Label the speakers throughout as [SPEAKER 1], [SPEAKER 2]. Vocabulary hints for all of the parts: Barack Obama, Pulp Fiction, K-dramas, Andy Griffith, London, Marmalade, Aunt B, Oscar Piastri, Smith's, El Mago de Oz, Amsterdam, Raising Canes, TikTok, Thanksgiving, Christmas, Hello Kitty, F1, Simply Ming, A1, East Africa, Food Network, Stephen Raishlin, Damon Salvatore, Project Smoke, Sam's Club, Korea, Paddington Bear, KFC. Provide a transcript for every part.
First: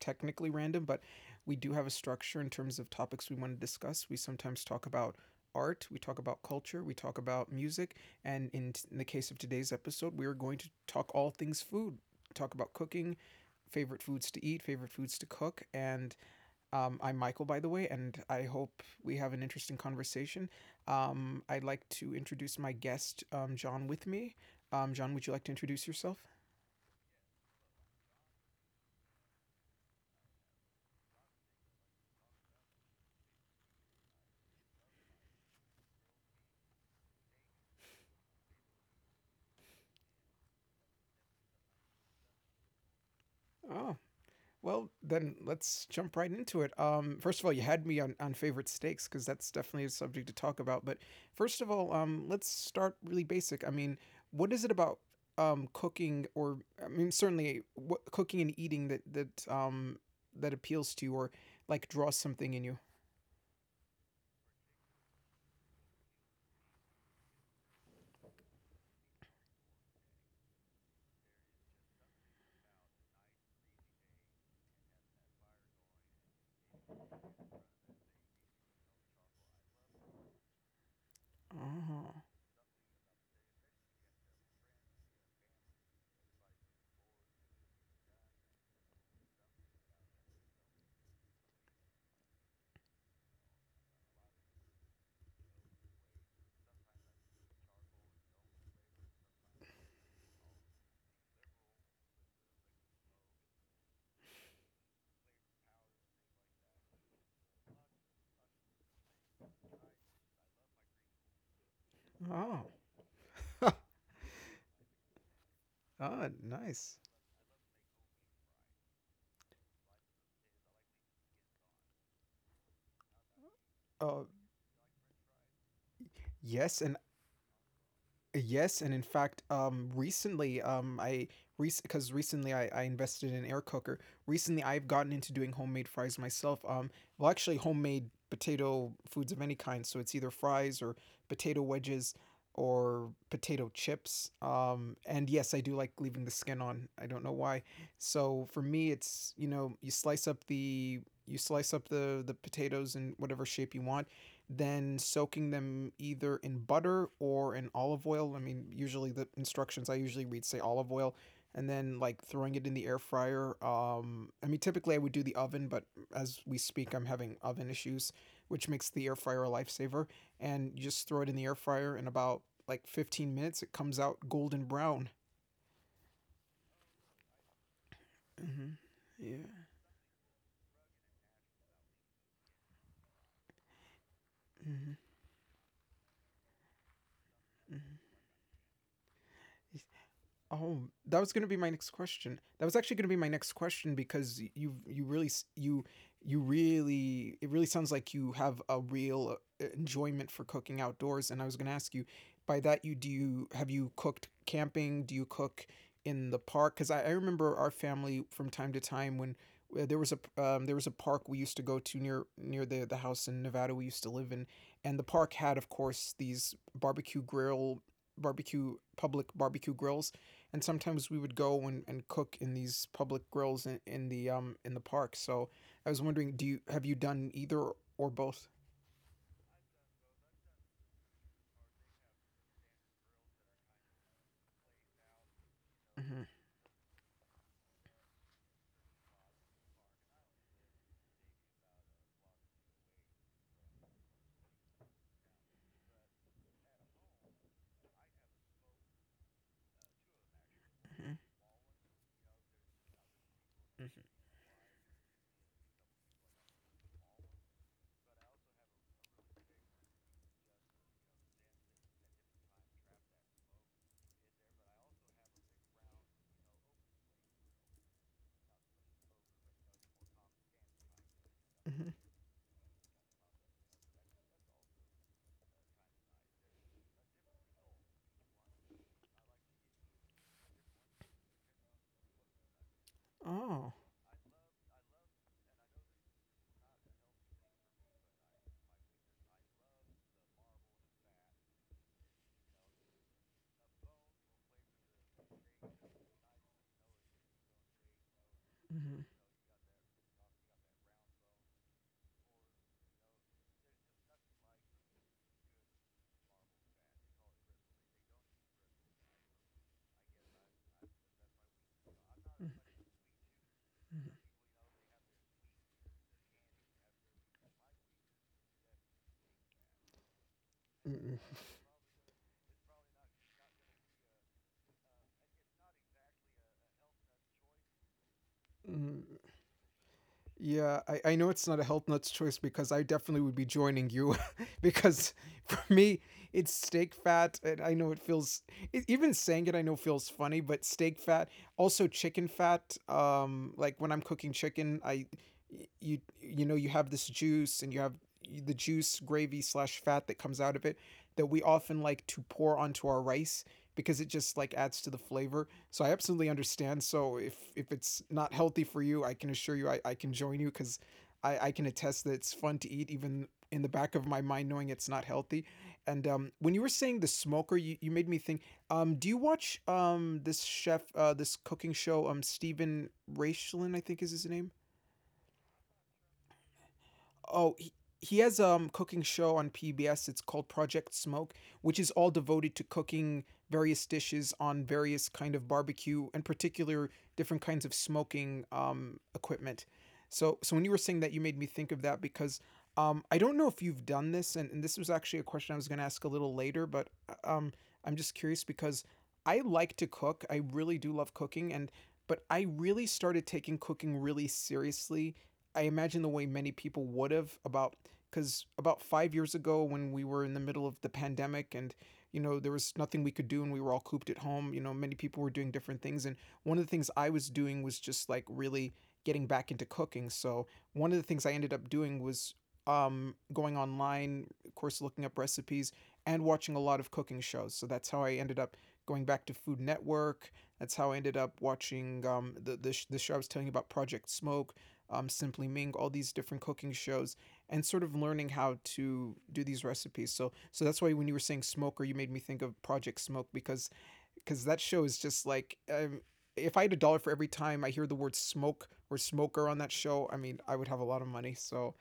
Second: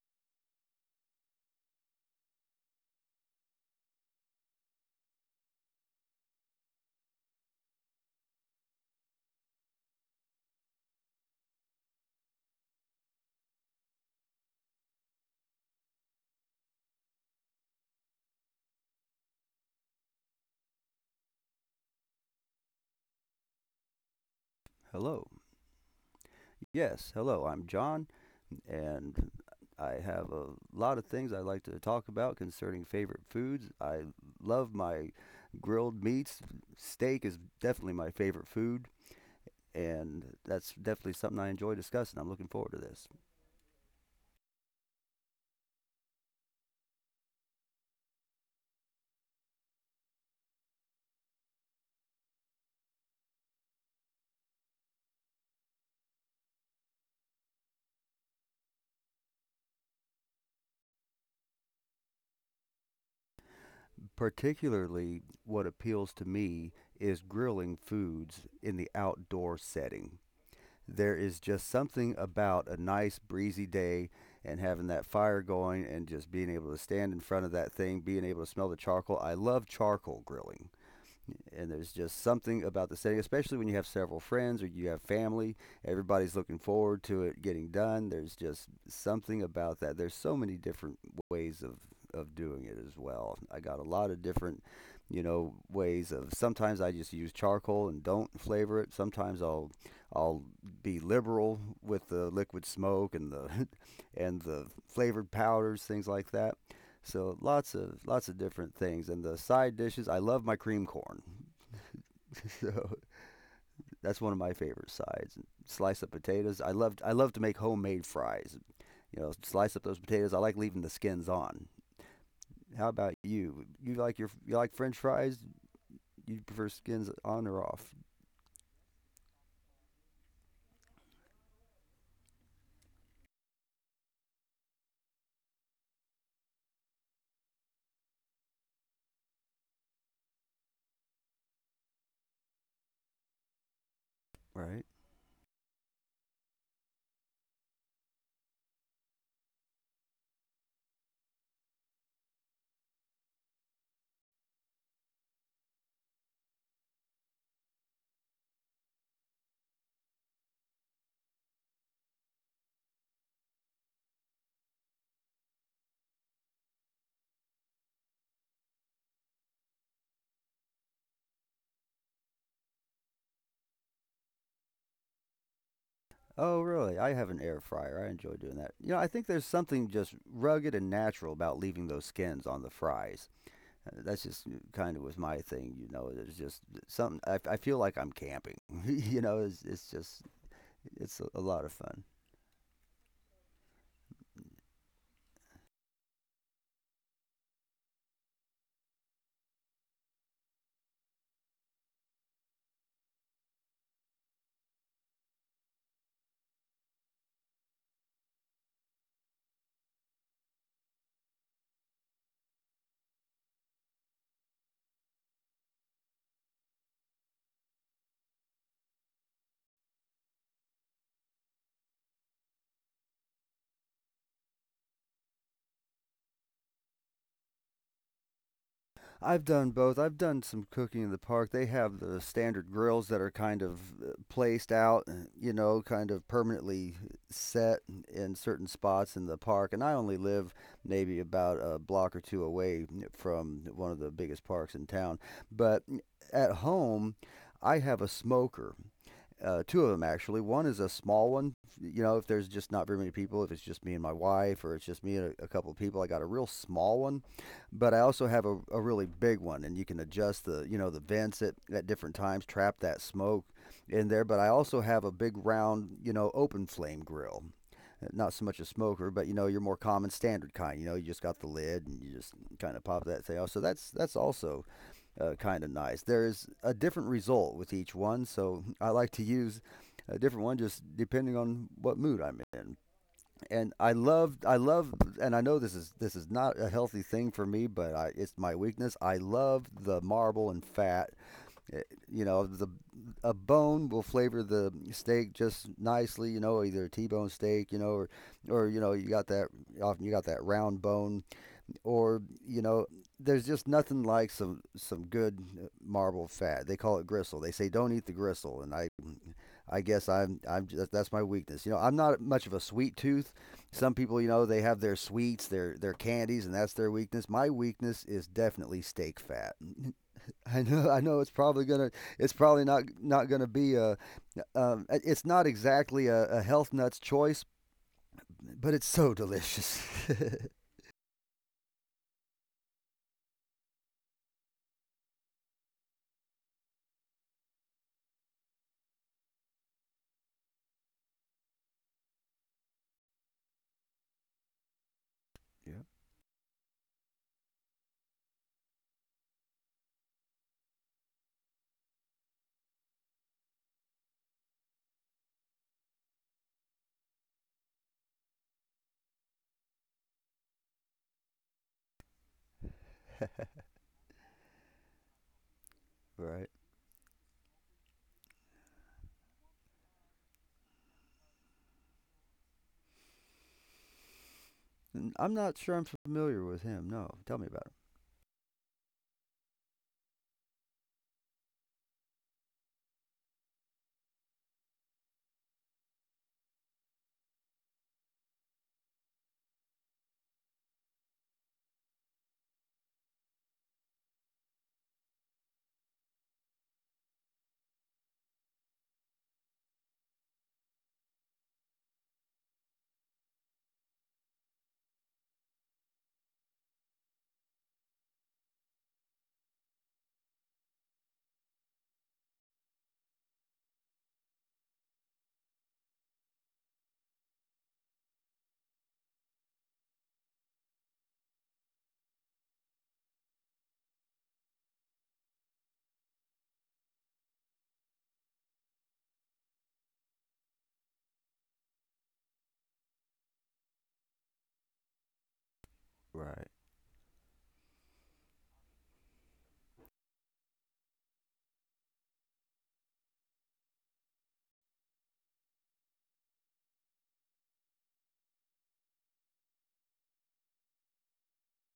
[SPEAKER 1] technically random, but we do have a structure in terms of topics we want to discuss. We sometimes talk about art, we talk about culture, we talk about music, and in the case of today's episode, we are going to talk all things food, talk about cooking, favorite foods to eat, favorite foods to cook, and I'm Michael, by the way, and I hope we have an interesting conversation. I'd like to introduce my guest, John, with me. John, would
[SPEAKER 2] Hello.
[SPEAKER 1] you like to introduce yourself?
[SPEAKER 2] Yes, hello. I'm John, and I have a lot of things I'd like to talk about concerning favorite foods. I love my grilled meats. Steak is definitely my favorite food, and that's definitely something I enjoy discussing. I'm looking forward to this.
[SPEAKER 1] Oh, well, then let's jump right into it. First of all, you had me on favorite steaks because that's definitely a subject to talk about. But first of all, let's start really basic. I mean, what is it about cooking, or I mean, certainly what, cooking and eating that that appeals to you, or like draws something in you?
[SPEAKER 2] Particularly, what appeals to me is grilling foods in the outdoor setting. There is just something about a nice breezy day and having that fire going and just being able to stand in front of that thing, being able to smell the charcoal. I love charcoal grilling, and there's just
[SPEAKER 1] Oh.
[SPEAKER 2] something about the setting, especially when you have several friends or you have family. Everybody's looking forward to it getting done. There's just something about that. There's so many different ways of doing it as well. I got a lot of different, you know, ways of. Sometimes I just use charcoal and don't flavor it. Sometimes I'll be liberal with the liquid smoke and the and the flavored powders, things like that. So lots of different things. And the side dishes, I love my cream corn.
[SPEAKER 1] Oh,
[SPEAKER 2] So that's one of my favorite sides. Slice up
[SPEAKER 1] ah,
[SPEAKER 2] potatoes. I love
[SPEAKER 1] nice.
[SPEAKER 2] I love to make homemade fries. You know, slice up those potatoes. I like leaving the skins on. How about you? You like
[SPEAKER 1] Uh,
[SPEAKER 2] your you like French fries? You prefer
[SPEAKER 1] yes, and
[SPEAKER 2] skins on or off,
[SPEAKER 1] yes, and in fact, recently, I because recently I invested in an air cooker. Recently, I've gotten into doing homemade fries myself. Actually, homemade potato foods of any kind. So it's either fries or potato wedges or potato chips.
[SPEAKER 2] right?
[SPEAKER 1] And yes, I do like leaving the skin on. I don't know why. So for me, it's, you slice up the potatoes in whatever shape you want, then soaking them either in butter or in olive oil. I mean, usually the instructions I usually read say olive oil, and then like throwing it in the air fryer. I mean, typically I would do the oven, but as we speak, I'm having oven issues, which makes the air fryer a lifesaver. And you just throw it in the air fryer and about like 15 minutes, it comes out golden brown.
[SPEAKER 2] Oh, really? I have an air fryer. I enjoy doing
[SPEAKER 1] Mm-hmm.
[SPEAKER 2] that. You know, I think there's
[SPEAKER 1] Yeah.
[SPEAKER 2] something just rugged and natural about leaving those skins on the fries. That's just
[SPEAKER 1] Mm-hmm.
[SPEAKER 2] kind of was my thing, you know. It's just something I feel like I'm
[SPEAKER 1] Mm-hmm.
[SPEAKER 2] camping. You know, it's just
[SPEAKER 1] Oh, that
[SPEAKER 2] it's
[SPEAKER 1] was
[SPEAKER 2] a
[SPEAKER 1] going to be
[SPEAKER 2] lot
[SPEAKER 1] my
[SPEAKER 2] of
[SPEAKER 1] next
[SPEAKER 2] fun.
[SPEAKER 1] question. That was actually going to be my next question because you really s- you really it really sounds like you have a real enjoyment for cooking outdoors, and I was going to ask you by that you do you have you cooked camping? Do you cook in the park? Cuz I remember our family from time to time when there was a there was a park we used to go to near the house in Nevada we used to live in, and the park had of course these barbecue grill barbecue public barbecue grills, and sometimes we would go and cook in these public grills in the park. So I was wondering, do you have you done either or both?
[SPEAKER 2] I've done both. I've done some cooking in the park. They have the standard grills that are kind of placed out, you know, kind
[SPEAKER 1] Mm-hmm,
[SPEAKER 2] of permanently set in certain spots in the park. And I only live maybe about a block or two away from one of the biggest parks in town. But at home, I have a smoker, two of them actually. One is a small one. You know, if there's just not very many people, if it's just me
[SPEAKER 1] mm-hmm,
[SPEAKER 2] and my wife, or it's just me and a couple of people, I got a real small one. But I also have a really big one, and you can adjust the, you know, the vents at different times, trap that smoke in there. But I also have a big round, you know, open flame grill, not so much a smoker, but you know, your more common standard kind. You know, you just got the lid
[SPEAKER 1] mm-hmm.
[SPEAKER 2] and you just kind of pop that and say, oh, so that's also kind of nice. There's a different result with each one, so I like to use a different one just depending on what mood I'm in.
[SPEAKER 1] Oh.
[SPEAKER 2] And I love, and I know this is not a healthy thing for me, but I, it's my weakness. I love the marble and fat. Eh, You know, the a bone will flavor the steak just nicely. You know, either a T-bone steak, you know, or you know,
[SPEAKER 1] Mm-hmm,
[SPEAKER 2] you got that often you got that round bone, or you know there's just nothing like some good marble fat. They call it gristle. They say don't eat the gristle, and I guess I'm just, that's my weakness. You know, I'm not much
[SPEAKER 1] mm-hmm,
[SPEAKER 2] of a sweet tooth. Some people, you know, they have their sweets, their candies, and that's their weakness. My weakness is definitely steak fat. I know,
[SPEAKER 1] mm-hmm,
[SPEAKER 2] I
[SPEAKER 1] mm-hmm.
[SPEAKER 2] know. It's probably gonna, it's probably not gonna be a, it's not exactly a health nut's choice, but it's so
[SPEAKER 1] Mm-hmm.
[SPEAKER 2] delicious.
[SPEAKER 1] Yeah, I know it's not a health nuts choice because I definitely would be joining you because for me it's steak fat, and I know it feels even saying it I know feels funny, but steak fat, also chicken fat. Like when I'm cooking chicken, I
[SPEAKER 2] Yeah.
[SPEAKER 1] you you know you have this juice and you have the juice gravy slash fat that comes out of it, that we often like to pour onto our rice, because it just like adds to the flavor. So I absolutely understand. So if it's not healthy for you, I can assure you I can join you because I can attest that it's fun to eat even in the back of my mind knowing it's not healthy. And
[SPEAKER 2] Right.
[SPEAKER 1] when you were saying the smoker, you made me think, do you watch this chef this cooking show, Stephen Raishlin, I think is his name?
[SPEAKER 2] I'm not sure I'm familiar with him. No, tell me
[SPEAKER 1] Oh, he,
[SPEAKER 2] about
[SPEAKER 1] he has a cooking show on PBS. It's called Project Smoke, which is all devoted to cooking various dishes on various kind of barbecue and particular different kinds of smoking equipment. So when you were saying that, you made me think of that because I don't know if you've done this, and this was actually a question I was going to ask a little later, but I'm just curious because I like to cook. I really do love cooking, and but I really started taking cooking really seriously I imagine the way many people would have about because about 5 years ago, when we were in the middle of the pandemic, and you know there was nothing we could do, and we were all cooped at home. You know, many people were doing different things, and one of the things I was doing was just like really getting back into cooking. So one of the things I ended up doing was going online of course, looking up recipes and watching a lot of cooking shows. So that's how I ended up going back to Food Network. That's how I ended up watching the show I was telling you about, Project Smoke, Simply Ming, all these
[SPEAKER 2] him.
[SPEAKER 1] different
[SPEAKER 2] Right.
[SPEAKER 1] cooking shows, and sort of learning how to do these recipes. So that's why when you were saying Smoker, you made me think of Project Smoke because that show is just like. If I had a dollar for every time I hear the word smoke or smoker on that show, I mean, I would have a lot of money.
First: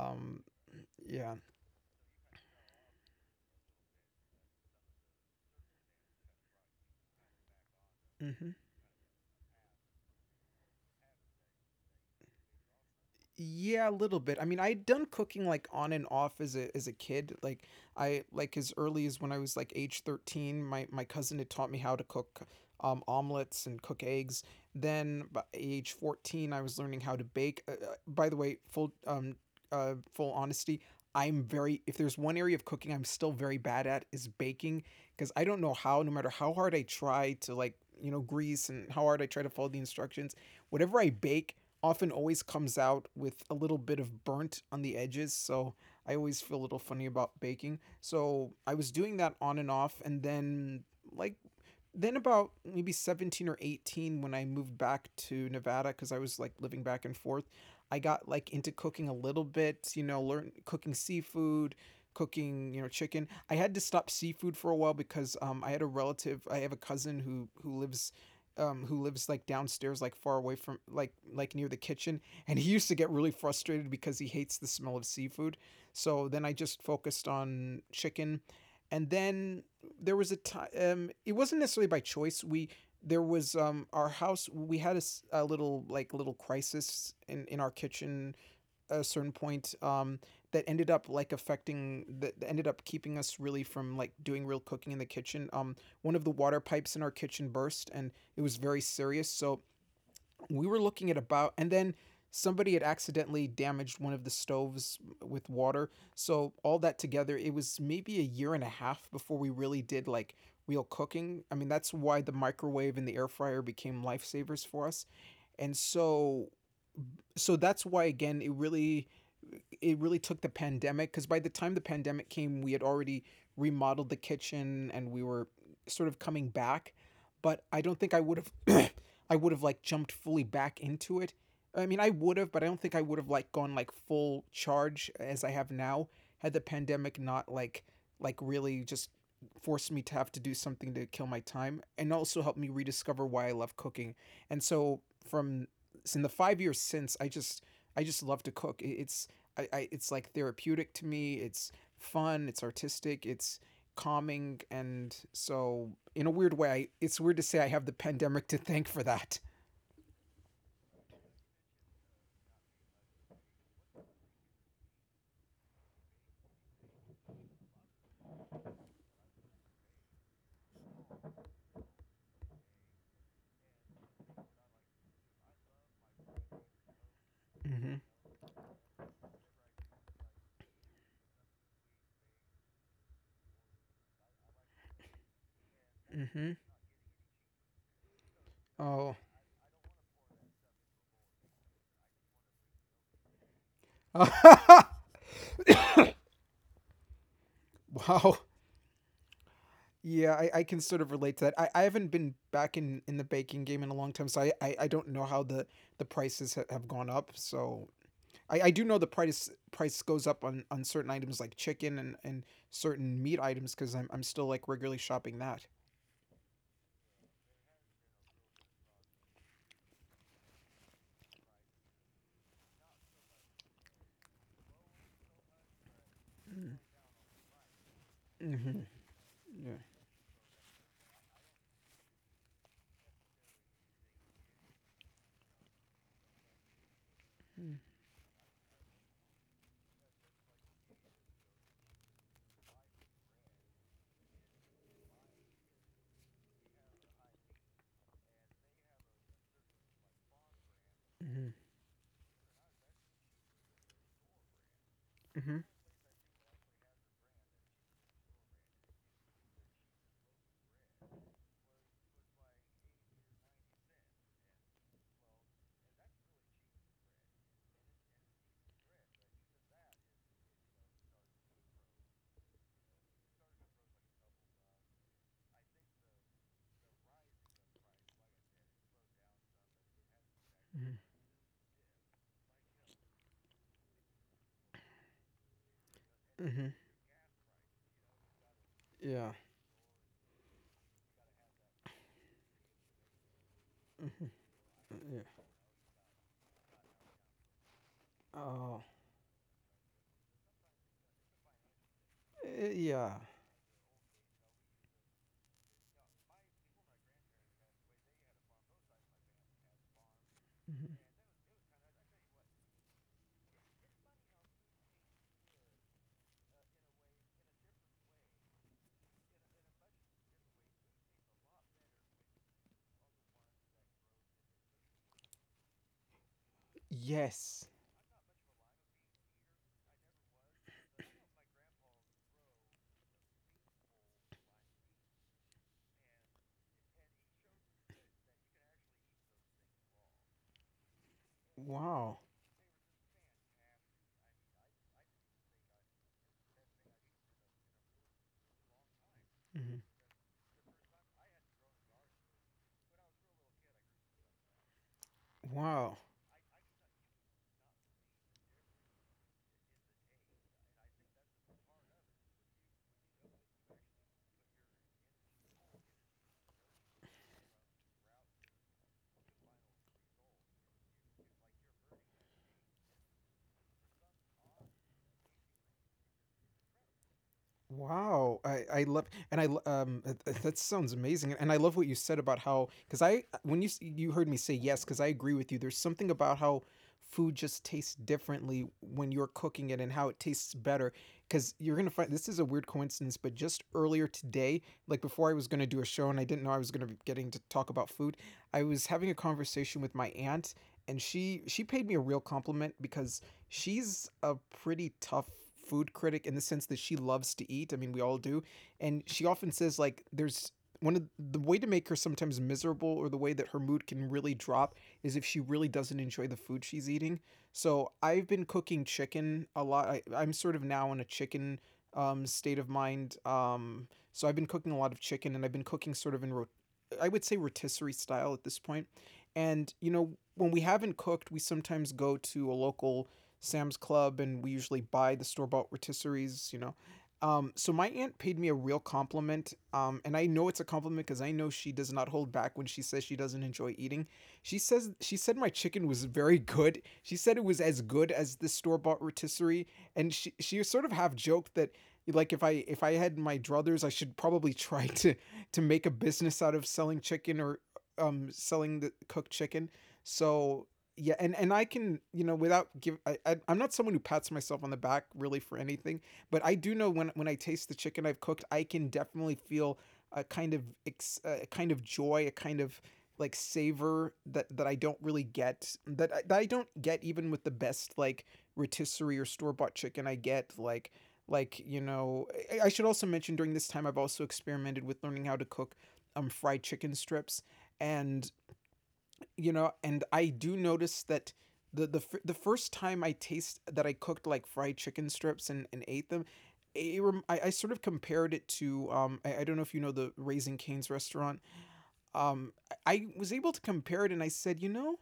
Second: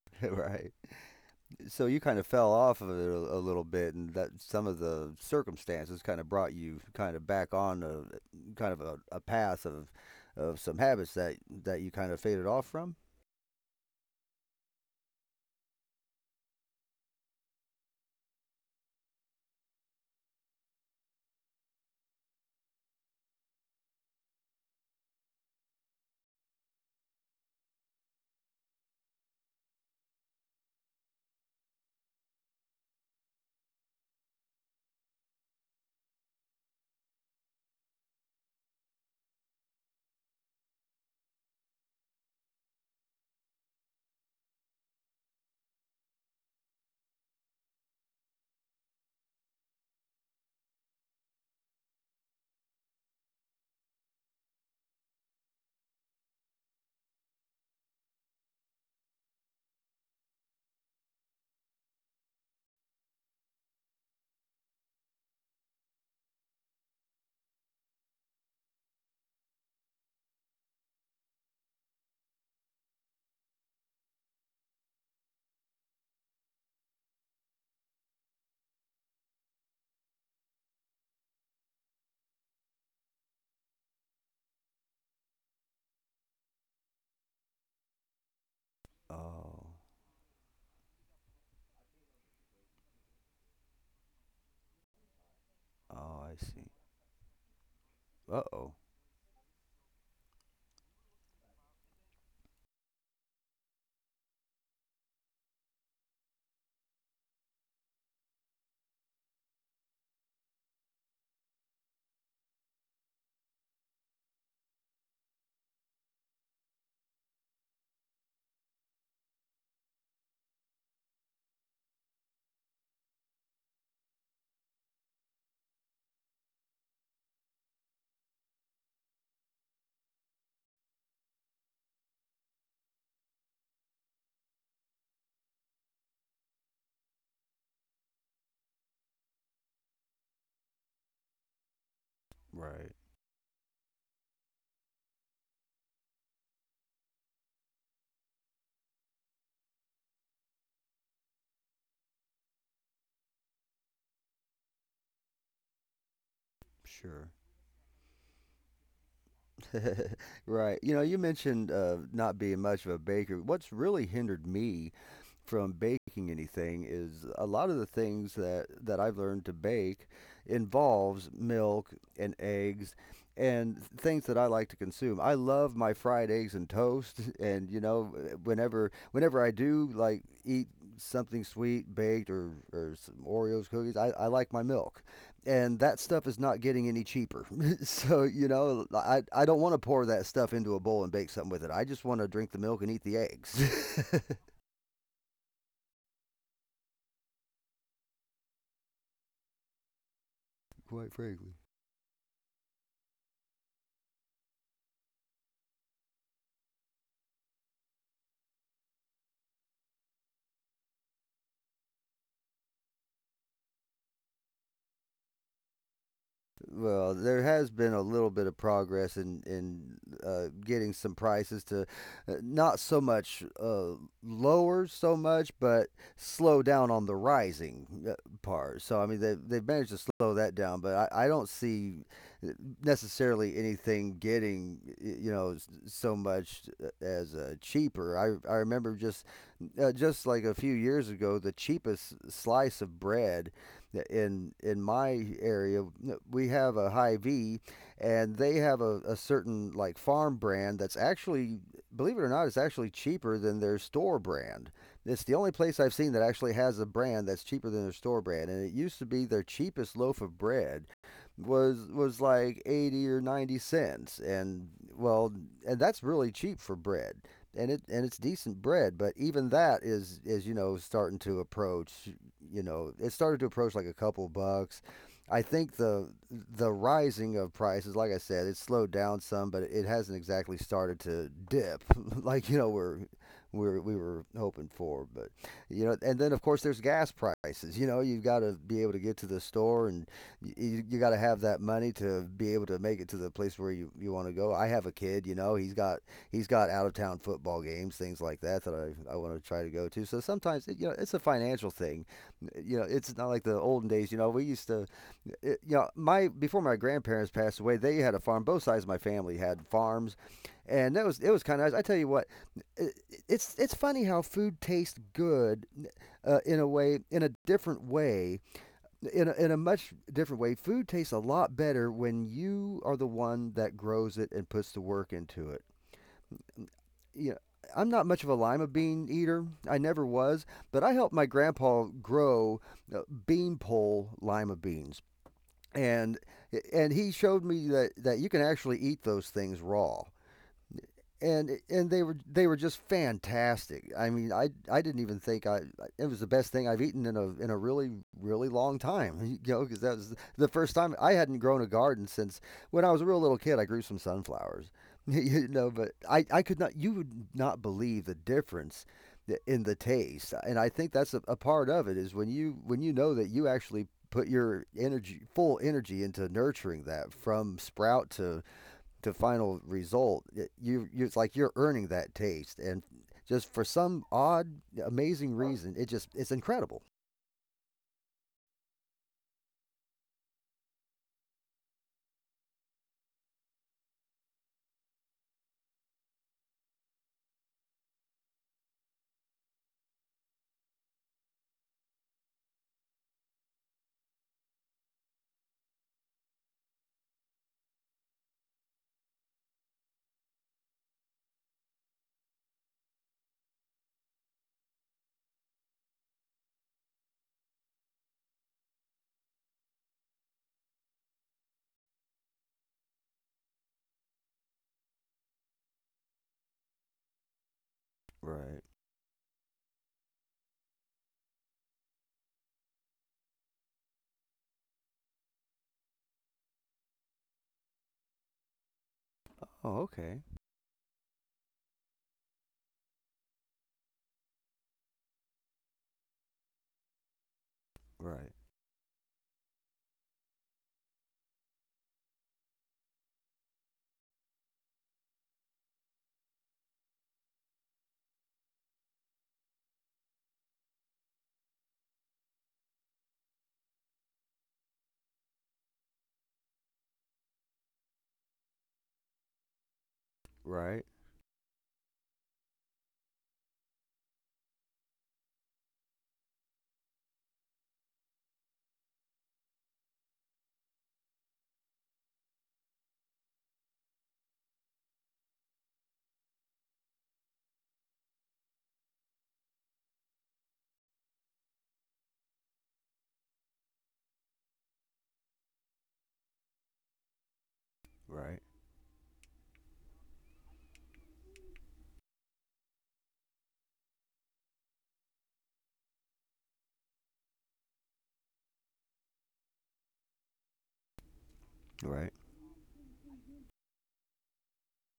[SPEAKER 2] Right.
[SPEAKER 1] yeah.
[SPEAKER 2] So you kind of fell off of it a little bit, and that some of the circumstances kind of brought you kind of back on a
[SPEAKER 1] Mm-hmm.
[SPEAKER 2] kind of a path of some habits that that you kind of faded off from.
[SPEAKER 1] Yeah, a little bit. I mean, I'd done cooking like on and off as a kid. Like I like as early as when I was like age 13, my cousin had taught me how to cook omelets and cook eggs. Then by age 14, I was learning how to bake. By the way, full honesty, I'm very if there's one area of cooking I'm still very bad at is baking, because I don't know how no matter how hard I try to, like, you know, grease, and how hard I try to follow the instructions, whatever I bake often always comes out with a little bit of burnt on the edges. So I always feel a little funny about baking. So I was doing that on and off. And then, like Then about maybe 17 or 18 when I moved back to Nevada because I was like living back and forth, I got like into cooking a little bit, you know, learn cooking seafood, cooking, you know, chicken. I had to stop seafood for a while because I have a cousin who lives who lives like downstairs, like far away from like near the kitchen, and he used to get really frustrated because he hates the smell of seafood. So then I just focused on chicken. And then there was a time. It wasn't necessarily by choice. We there was Our house, we had a little like little crisis in our kitchen at a certain point.
[SPEAKER 2] Oh.
[SPEAKER 1] That ended up like affecting that ended up keeping us really from like doing real cooking in the kitchen. One of the
[SPEAKER 2] Oh, I
[SPEAKER 1] water
[SPEAKER 2] see.
[SPEAKER 1] pipes in our kitchen burst, and it
[SPEAKER 2] Uh
[SPEAKER 1] was
[SPEAKER 2] oh.
[SPEAKER 1] very serious. So we were looking at about, and then somebody had accidentally damaged one of the stoves with water, so all that together it was maybe a year and a half before we really did like real cooking. I mean that's why the microwave and the air fryer became lifesavers for us. And so so that's why again it really took the pandemic, because by the time the pandemic came we had already remodeled the kitchen, and we were sort of coming back, but I don't think I would have I would have like jumped fully back into it. I mean I would have, but I don't think I would have like gone like full charge as I have now, had the pandemic not like really just forced me to have to do something to kill my time, and also helped me
[SPEAKER 2] Right.
[SPEAKER 1] rediscover why I love cooking. And so from in the 5 years since, I just love to cook. It's I it's like therapeutic to me. It's fun. It's artistic. It's calming, and so in a weird way, it's
[SPEAKER 2] Sure.
[SPEAKER 1] weird to say I have the pandemic to thank for that.
[SPEAKER 2] Right. You know, you mentioned, not being much of a baker. What's really hindered me from baking anything is a lot of the things that I've learned to bake involves milk and eggs and things that I like to consume. I love my fried eggs and toast and you
[SPEAKER 1] Mm-hmm.
[SPEAKER 2] know whenever I do like eat something sweet baked or some Oreos cookies, I like my milk, and that stuff is
[SPEAKER 1] Mm-hmm.
[SPEAKER 2] not getting any cheaper. So you know,
[SPEAKER 1] Oh.
[SPEAKER 2] I don't want to pour that stuff into a bowl and bake something with it. I just want to drink the milk and eat the eggs.
[SPEAKER 1] Wow. Yeah, I can sort of
[SPEAKER 2] Quite
[SPEAKER 1] relate to that.
[SPEAKER 2] frankly.
[SPEAKER 1] I haven't been back in the baking game in a long time, so I don't know how the prices have gone up. So I do know the price goes up on certain items like chicken and certain meat items because I'm still like regularly shopping that.
[SPEAKER 2] Well, there has been a little bit of progress in getting some prices to not so much lower so much, but slow down on the rising
[SPEAKER 1] Mm-hmm.
[SPEAKER 2] part. So I mean, they they've
[SPEAKER 1] Yeah.
[SPEAKER 2] managed to slow that down, but I don't see uh, necessarily anything getting you know so much as cheaper. I remember just like a few years ago, the cheapest slice of bread in my area, we have a high v, and they have a certain like farm brand that's
[SPEAKER 1] Mm-hmm.
[SPEAKER 2] actually believe it or not it's actually cheaper than their store brand. It's the
[SPEAKER 1] Mm-hmm.
[SPEAKER 2] only place I've seen that actually has a brand that's cheaper than their store brand, and it used to be their cheapest loaf of bread was like 80 or 90¢. And well, and that's really cheap for bread, and it and it's decent bread, but even that is, you know, starting to approach, you know, it started to approach like a couple bucks. I think the rising of prices, like I said, it slowed down some, but it hasn't exactly started to dip like you know we're we were hoping for. But you know, and then of
[SPEAKER 1] Mm-hmm.
[SPEAKER 2] course there's gas prices. You know, you've got to be able to get
[SPEAKER 1] Yeah.
[SPEAKER 2] to the store, and you got to have that money to be able to make it to the place where you want to go. I have a
[SPEAKER 1] Yeah.
[SPEAKER 2] kid, you know, he's got out of town football games, things like that that
[SPEAKER 1] Oh.
[SPEAKER 2] I want to try to go to. So sometimes it, you know it's a financial thing.
[SPEAKER 1] Eh,
[SPEAKER 2] You know
[SPEAKER 1] yeah.
[SPEAKER 2] it's not like the olden days. You know we used to it, you know my before my grandparents passed away, they had a farm. Both sides of my family had farms,
[SPEAKER 1] Mhm.
[SPEAKER 2] and that was it was kind of nice. I tell you what, it, it's funny how food tastes good, in a way in a different way, in a much different way. Food tastes a lot better when you are the one that grows it and puts the work into it. You know,
[SPEAKER 1] Yes.
[SPEAKER 2] I'm not much of a lima bean eater. I never was, but I helped my grandpa grow uh, beanpole lima beans, and and he showed me that you can actually eat those things raw, and
[SPEAKER 1] Wow.
[SPEAKER 2] they were just fantastic. I mean, I didn't even think I it was the best thing I've eaten in a really really long time. You know,
[SPEAKER 1] Mhm.
[SPEAKER 2] because that was the first time I hadn't grown a garden since when I was a real little kid. I grew some sunflowers, you know, but
[SPEAKER 1] Wow.
[SPEAKER 2] I could not, you would not believe the difference in the taste, and I think that's a part of it is when you know that you actually put your energy full energy into nurturing that from sprout to final result, you it's like you're earning that taste, and just for some odd, amazing reason, it just it's incredible.
[SPEAKER 1] Wow, I love and I lo- th- th- that sounds amazing, and I love what you said about how, because I, when you heard me say yes because I agree with you. There's something about how food just tastes differently when you're cooking it and how it tastes better, because you're gonna find this is a weird coincidence, but just earlier today, like before I was gonna do a show and I didn't know I was gonna be getting to talk about food, I was having a conversation with my aunt, and she paid me a real compliment because she's a pretty tough food critic in the sense that she loves to eat. I mean, we all do. And she often says like there's one of the way to make her sometimes miserable, or the way that her mood can really drop is if she really doesn't enjoy the food she's eating. So I've been
[SPEAKER 2] Right.
[SPEAKER 1] cooking chicken a lot. I, I'm sort of now in a chicken state of mind. So I've been cooking a lot of chicken, and I've been cooking sort of in I would say rotisserie style at this point. And
[SPEAKER 2] Oh,
[SPEAKER 1] you know,
[SPEAKER 2] okay.
[SPEAKER 1] when we haven't cooked, we sometimes go to a local Sam's Club, and we usually buy the store bought rotisseries, you know. So my aunt
[SPEAKER 2] Right.
[SPEAKER 1] paid me a real compliment, and I know it's a compliment because I know she does not hold back when she says she doesn't enjoy eating. She said my chicken was very good. She said it was as good as the store bought rotisserie, and she sort of half joked that like if I, if I had my druthers, I should probably try to make a business out of selling chicken, or selling the cooked chicken. So
[SPEAKER 2] Right.
[SPEAKER 1] yeah, and I can, you know, without give I I'm not someone who pats myself on the back really for anything, but I do know when I taste the chicken I've cooked I can definitely feel a a kind of joy, a kind of like savor that that I don't really get, that I don't get even with the best like rotisserie or store bought chicken. I get like, you know, I should also mention during this time I've also experimented with learning how to cook fried chicken strips. And
[SPEAKER 2] Right.
[SPEAKER 1] you know, and I do notice that the the first time I taste that I cooked like fried chicken strips and ate them, I sort of compared it to, I don't know if you know the Raising Canes restaurant.
[SPEAKER 2] Right.
[SPEAKER 1] um I was able to compare it, and I said, you know,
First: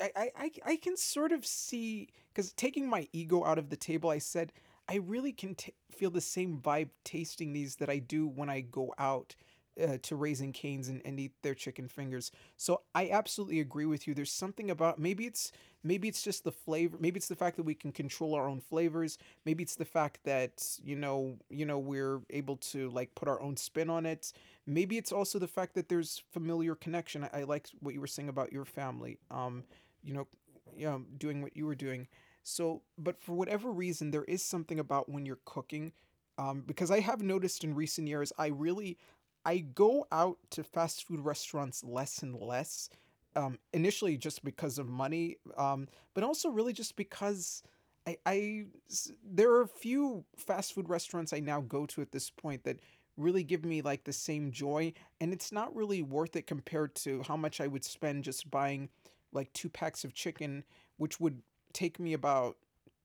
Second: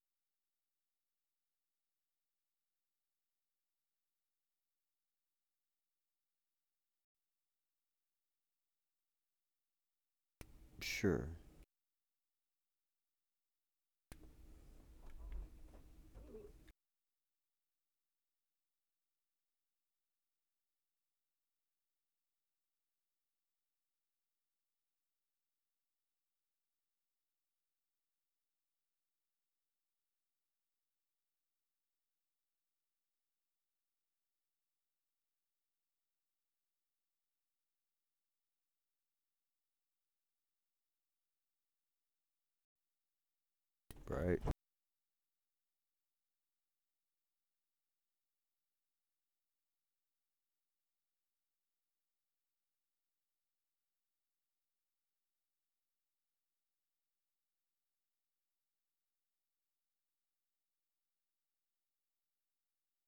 [SPEAKER 1] I can sort of see, because taking my ego out of the table, I said I really can feel the same vibe tasting these that I do when I go out to Raising Canes and
[SPEAKER 2] Sure.
[SPEAKER 1] eat their chicken fingers. So I absolutely agree with you. There's something about, maybe it's just the flavor. Maybe it's the fact that we can control our own flavors. Maybe it's the fact that you know, you know, we're able to like put our own spin on it. Maybe it's also the fact that there's familiar connection. I like what you were saying about your family. You know, doing what you were doing. So, but for whatever reason, there is something about when you're cooking, because I have noticed in recent years, I really, I go out to fast food restaurants less and less. Initially,
[SPEAKER 2] Right.
[SPEAKER 1] just because of money, but also really just because I, I there are a few fast food restaurants I now go to at this point that really give me like the same joy, and it's not really worth it compared to how much I would spend just buying like two packs of chicken, which would take me about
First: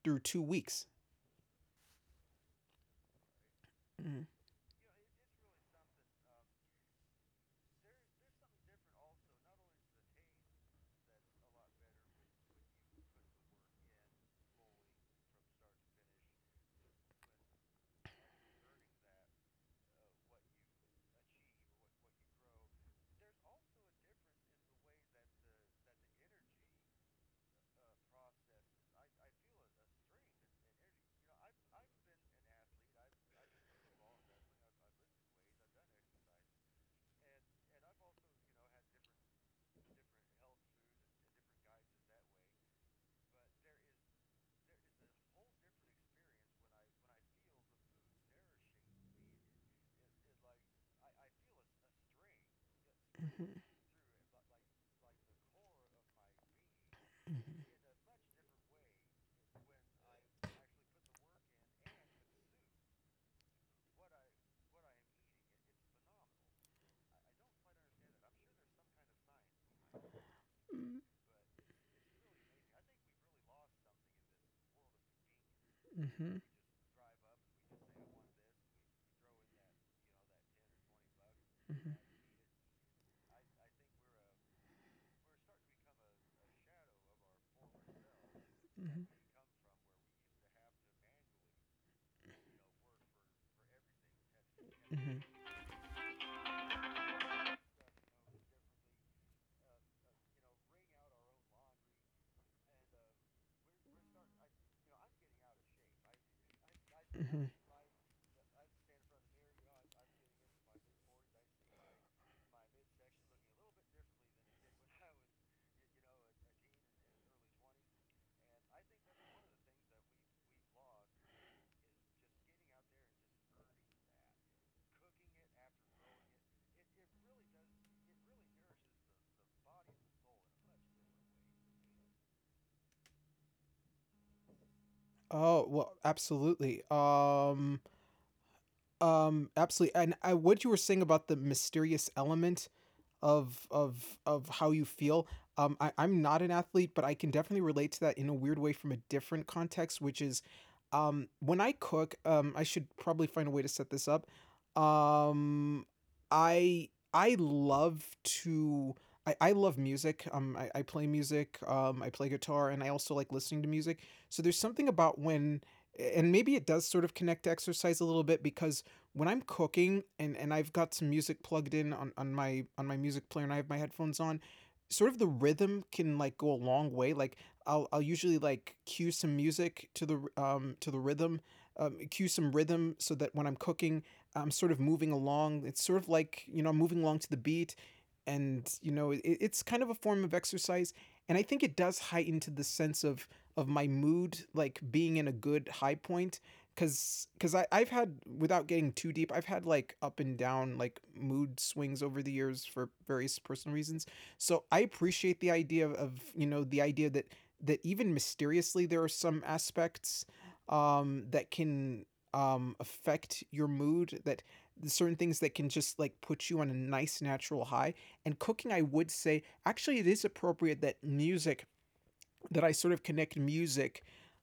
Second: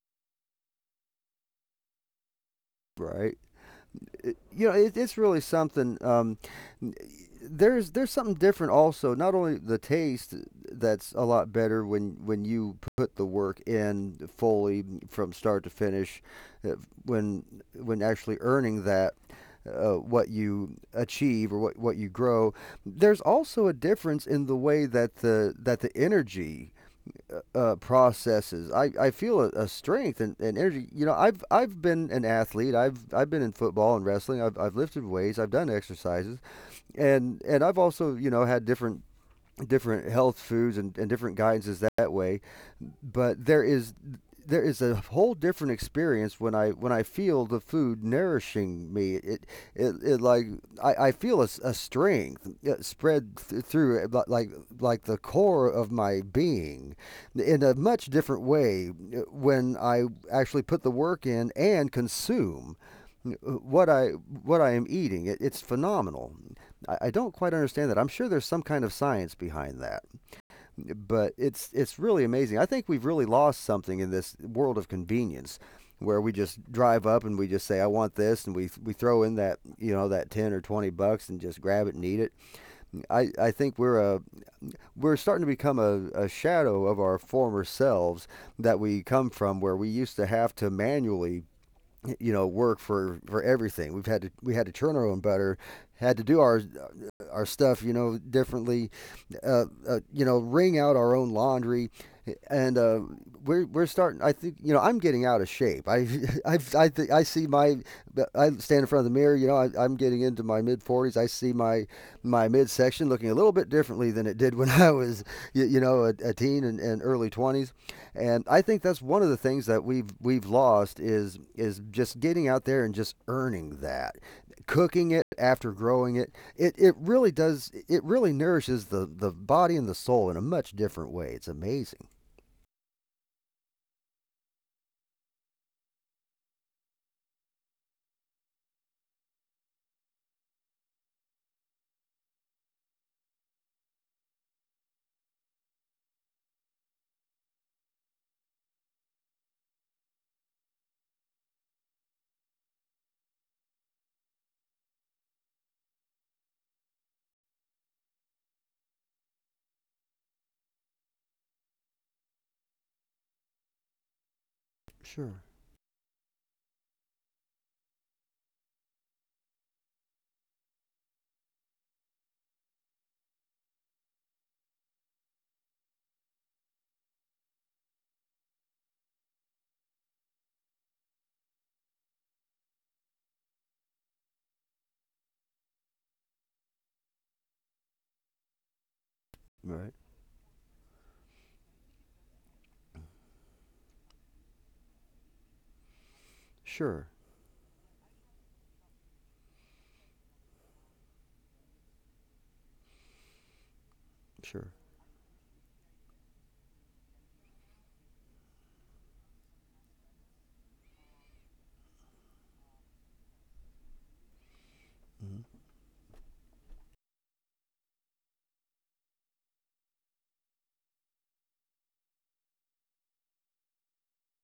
[SPEAKER 1] through 2 weeks.
[SPEAKER 2] Right.
[SPEAKER 1] Mm-hmm.
[SPEAKER 2] You know, it, it's really something. There's something different also. Not only the taste that's a lot better when you put the work in fully from start to finish, uh, when when actually earning that. What you achieve or what you grow, there's also a difference in the way that the energy processes. I feel a strength and energy. You know, I've been an athlete. I've been in football and wrestling. I've lifted weights. I've done exercises, and I've also you know had different different health foods and different guidances that way. But there is a whole different experience when I feel the food nourishing me. It, it like I feel a strength spread through it, like the core of my being, in a much different way when I actually put the work in and consume uh, what I what I am eating. It's phenomenal. I don't quite understand that. I'm sure there's some kind of science behind that,
[SPEAKER 1] Mm-hmm.
[SPEAKER 2] but it's really amazing. I think we've really lost something in this world of convenience, where we
[SPEAKER 1] Mm-hmm.
[SPEAKER 2] just drive up and we just say I want this and we throw in that 10 or 20 bucks and just grab it and eat it. I think we're starting to become a shadow of our former selves, that
[SPEAKER 1] Mm-hmm.
[SPEAKER 2] we come from where we used to have to manually work for everything. We had to churn our own
[SPEAKER 1] Mm-hmm.
[SPEAKER 2] butter, had to do our stuff, you know, differently, you know, wring out our own laundry, and we're starting. I think I'm getting out of shape. I I, think I
[SPEAKER 1] Mm-hmm.
[SPEAKER 2] see my. I stand in front of the mirror. I'm getting into my mid 40s. I see my my midsection looking a little bit differently than it did when I was a teen and, early 20s. And I think that's one of the things that we've lost is just getting out there and just earning that, cooking it after growing it. It really does. It really nourishes the body and the soul in a much different way. It's amazing.
[SPEAKER 1] Oh well, absolutely. Absolutely. And I, what you were saying about the mysterious element of of how you feel. I, I'm not an athlete, but I can definitely relate to that in a weird way from a different context, which is when I cook. I should probably find a way to set this up. Um, I love to. I love music. I play music. I play guitar, and I also like listening to music. So there's something about
[SPEAKER 2] Sure.
[SPEAKER 1] when, and maybe it does sort of connect to exercise a little bit because when I'm cooking, and I've got some music plugged in on my music player, and I have my headphones on, sort of the rhythm can like go a long way. Like I'll usually like cue some music to the rhythm, cue some rhythm so that when I'm cooking, I'm sort of moving along. It's sort of like, you know, I'm moving along to the beat, and you know, it, it's kind of
[SPEAKER 2] Right.
[SPEAKER 1] a form of exercise, and I think it does heighten to the sense of my mood, like being in a good high point
[SPEAKER 2] Sure.
[SPEAKER 1] because I've had, without getting too deep, I've had like up and down like mood swings over the years for various personal reasons. So
[SPEAKER 2] Sure.
[SPEAKER 1] I appreciate the idea of you know the idea that that even mysteriously there are some aspects that can affect your mood, that certain things that
[SPEAKER 2] Mm-hmm.
[SPEAKER 1] can just like put you on a nice natural high. And cooking, I would say actually it is appropriate that music, that I sort of connect music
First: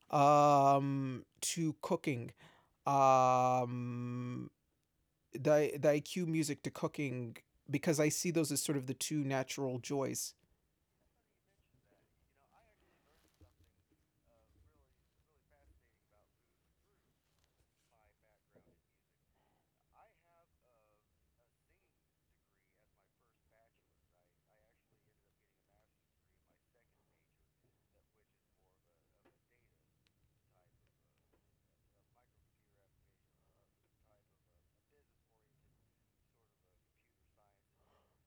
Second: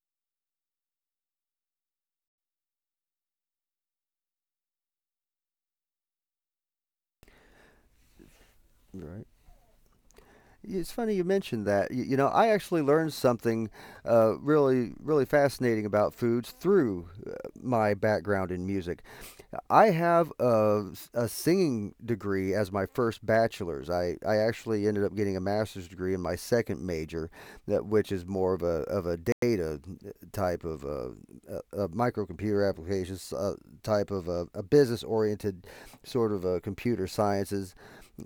[SPEAKER 1] to cooking, um the IQ music to cooking, because I see those as sort of the two
[SPEAKER 2] Right.
[SPEAKER 1] natural joys.
[SPEAKER 2] It's funny you mentioned that. You know, I actually learned something really, really fascinating about foods through my background in music. I have a singing degree as my first bachelor's. I actually ended up getting a master's degree in my second major, that which is more of a data type of a, a microcomputer applications type of a business oriented sort of a computer sciences,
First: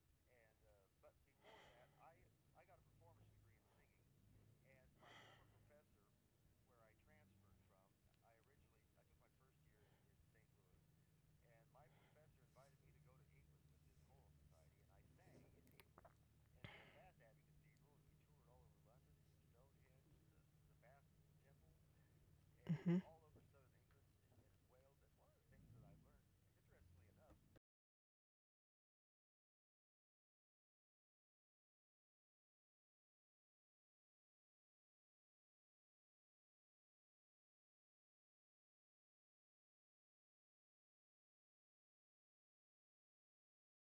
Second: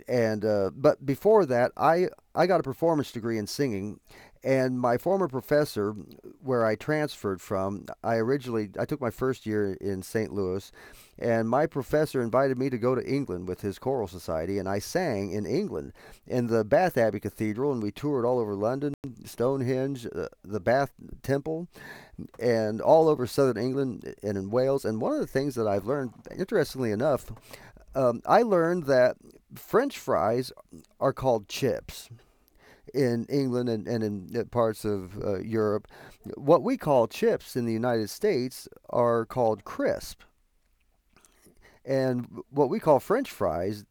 [SPEAKER 2] and but before that, I got a performance degree in singing, and my former professor, where I transferred from, I originally I took my first year in St. Louis, and my professor invited me to go to England with his choral society, and I sang in England in the Bath Abbey Cathedral, and we toured all over London, Stonehenge, the Bath Temple, and
[SPEAKER 1] Hmm.
[SPEAKER 2] all over southern England and in Wales. And one of the things that I've learned, interestingly enough, I learned that French fries are called chips in England and in parts of Europe. What we call chips in the United States are called crisp. And what we call French fries,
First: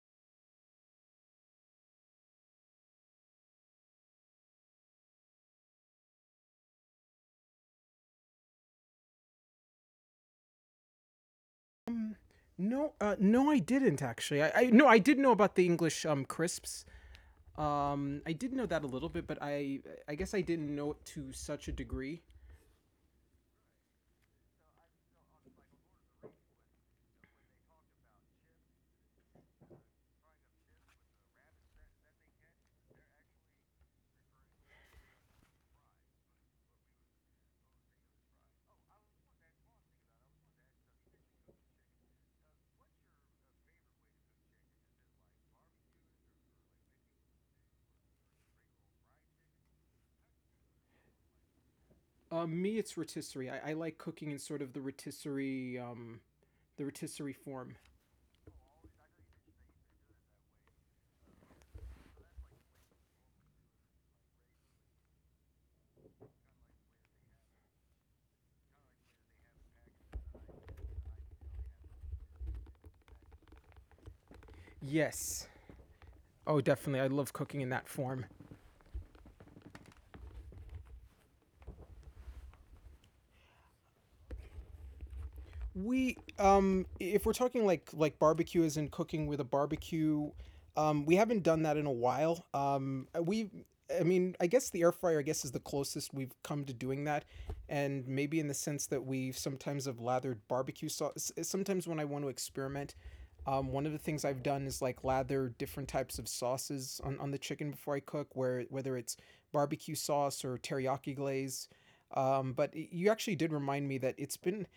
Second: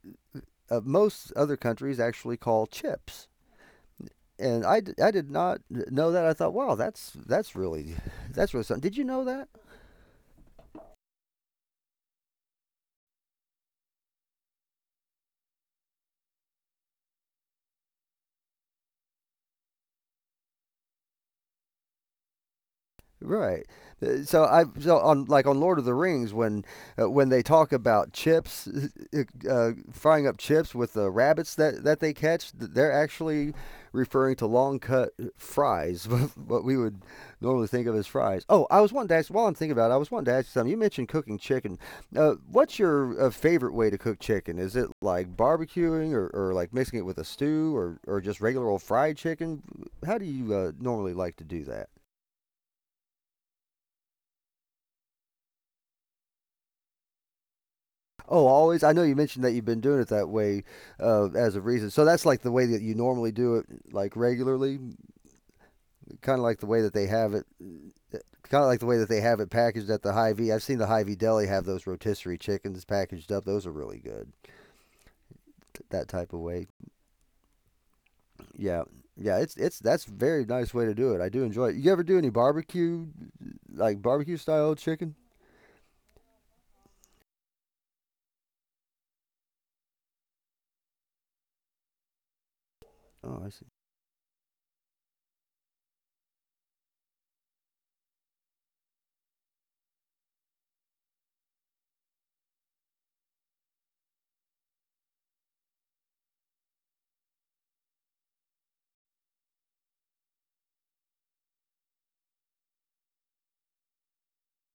[SPEAKER 2] most other countries actually call chips. And I did not know that. I thought, wow, that's really that's really something. Did you know that?
[SPEAKER 1] Um, no, no, I didn't actually. I no, I did know about the English crisps. I did know that a little bit, but I guess I didn't know it to such a degree.
[SPEAKER 2] Right. So I so on like on Lord of the Rings when they talk about chips frying up chips with the rabbits that they catch they're actually referring to long cut fries what we would normally think of as fries. Oh, I was wanting to ask while I'm thinking about it, I was wanting to ask you something. You mentioned cooking chicken. What's your favorite way to cook chicken? Is it like barbecuing, or like mixing it with a stew, or just regular old fried chicken? How do you normally like to do that?
[SPEAKER 1] Me, it's rotisserie. I like cooking in sort of the rotisserie form.
[SPEAKER 2] Oh, always. I know you mentioned that you've been doing it that way as of recent. So that's like the way that you normally do it, like regularly, kind of like the way that they have it, kind of like the way that they have it packaged at the Hy-Vee. I've seen the Hy-Vee deli have those rotisserie chickens packaged up. Those are really good.
[SPEAKER 1] Yes.
[SPEAKER 2] That type of
[SPEAKER 1] Oh,
[SPEAKER 2] way.
[SPEAKER 1] definitely. I love cooking in that form.
[SPEAKER 2] Yeah, yeah. It's that's very nice way to do it. I do enjoy it. You ever do any barbecue, like barbecue style chicken?
[SPEAKER 1] We if we're talking like barbecue as in cooking with a barbecue, we haven't done that in a while.
[SPEAKER 2] Oh, I
[SPEAKER 1] We
[SPEAKER 2] see.
[SPEAKER 1] I mean, I guess the air fryer I guess is the closest we've come to doing that, and maybe in the sense that we sometimes have lathered barbecue sauce. Sometimes when I want to experiment, one of the things I've done is like lather different types of sauces on the chicken before I cook, where whether it's barbecue sauce or teriyaki glaze. But you actually did remind me that it's been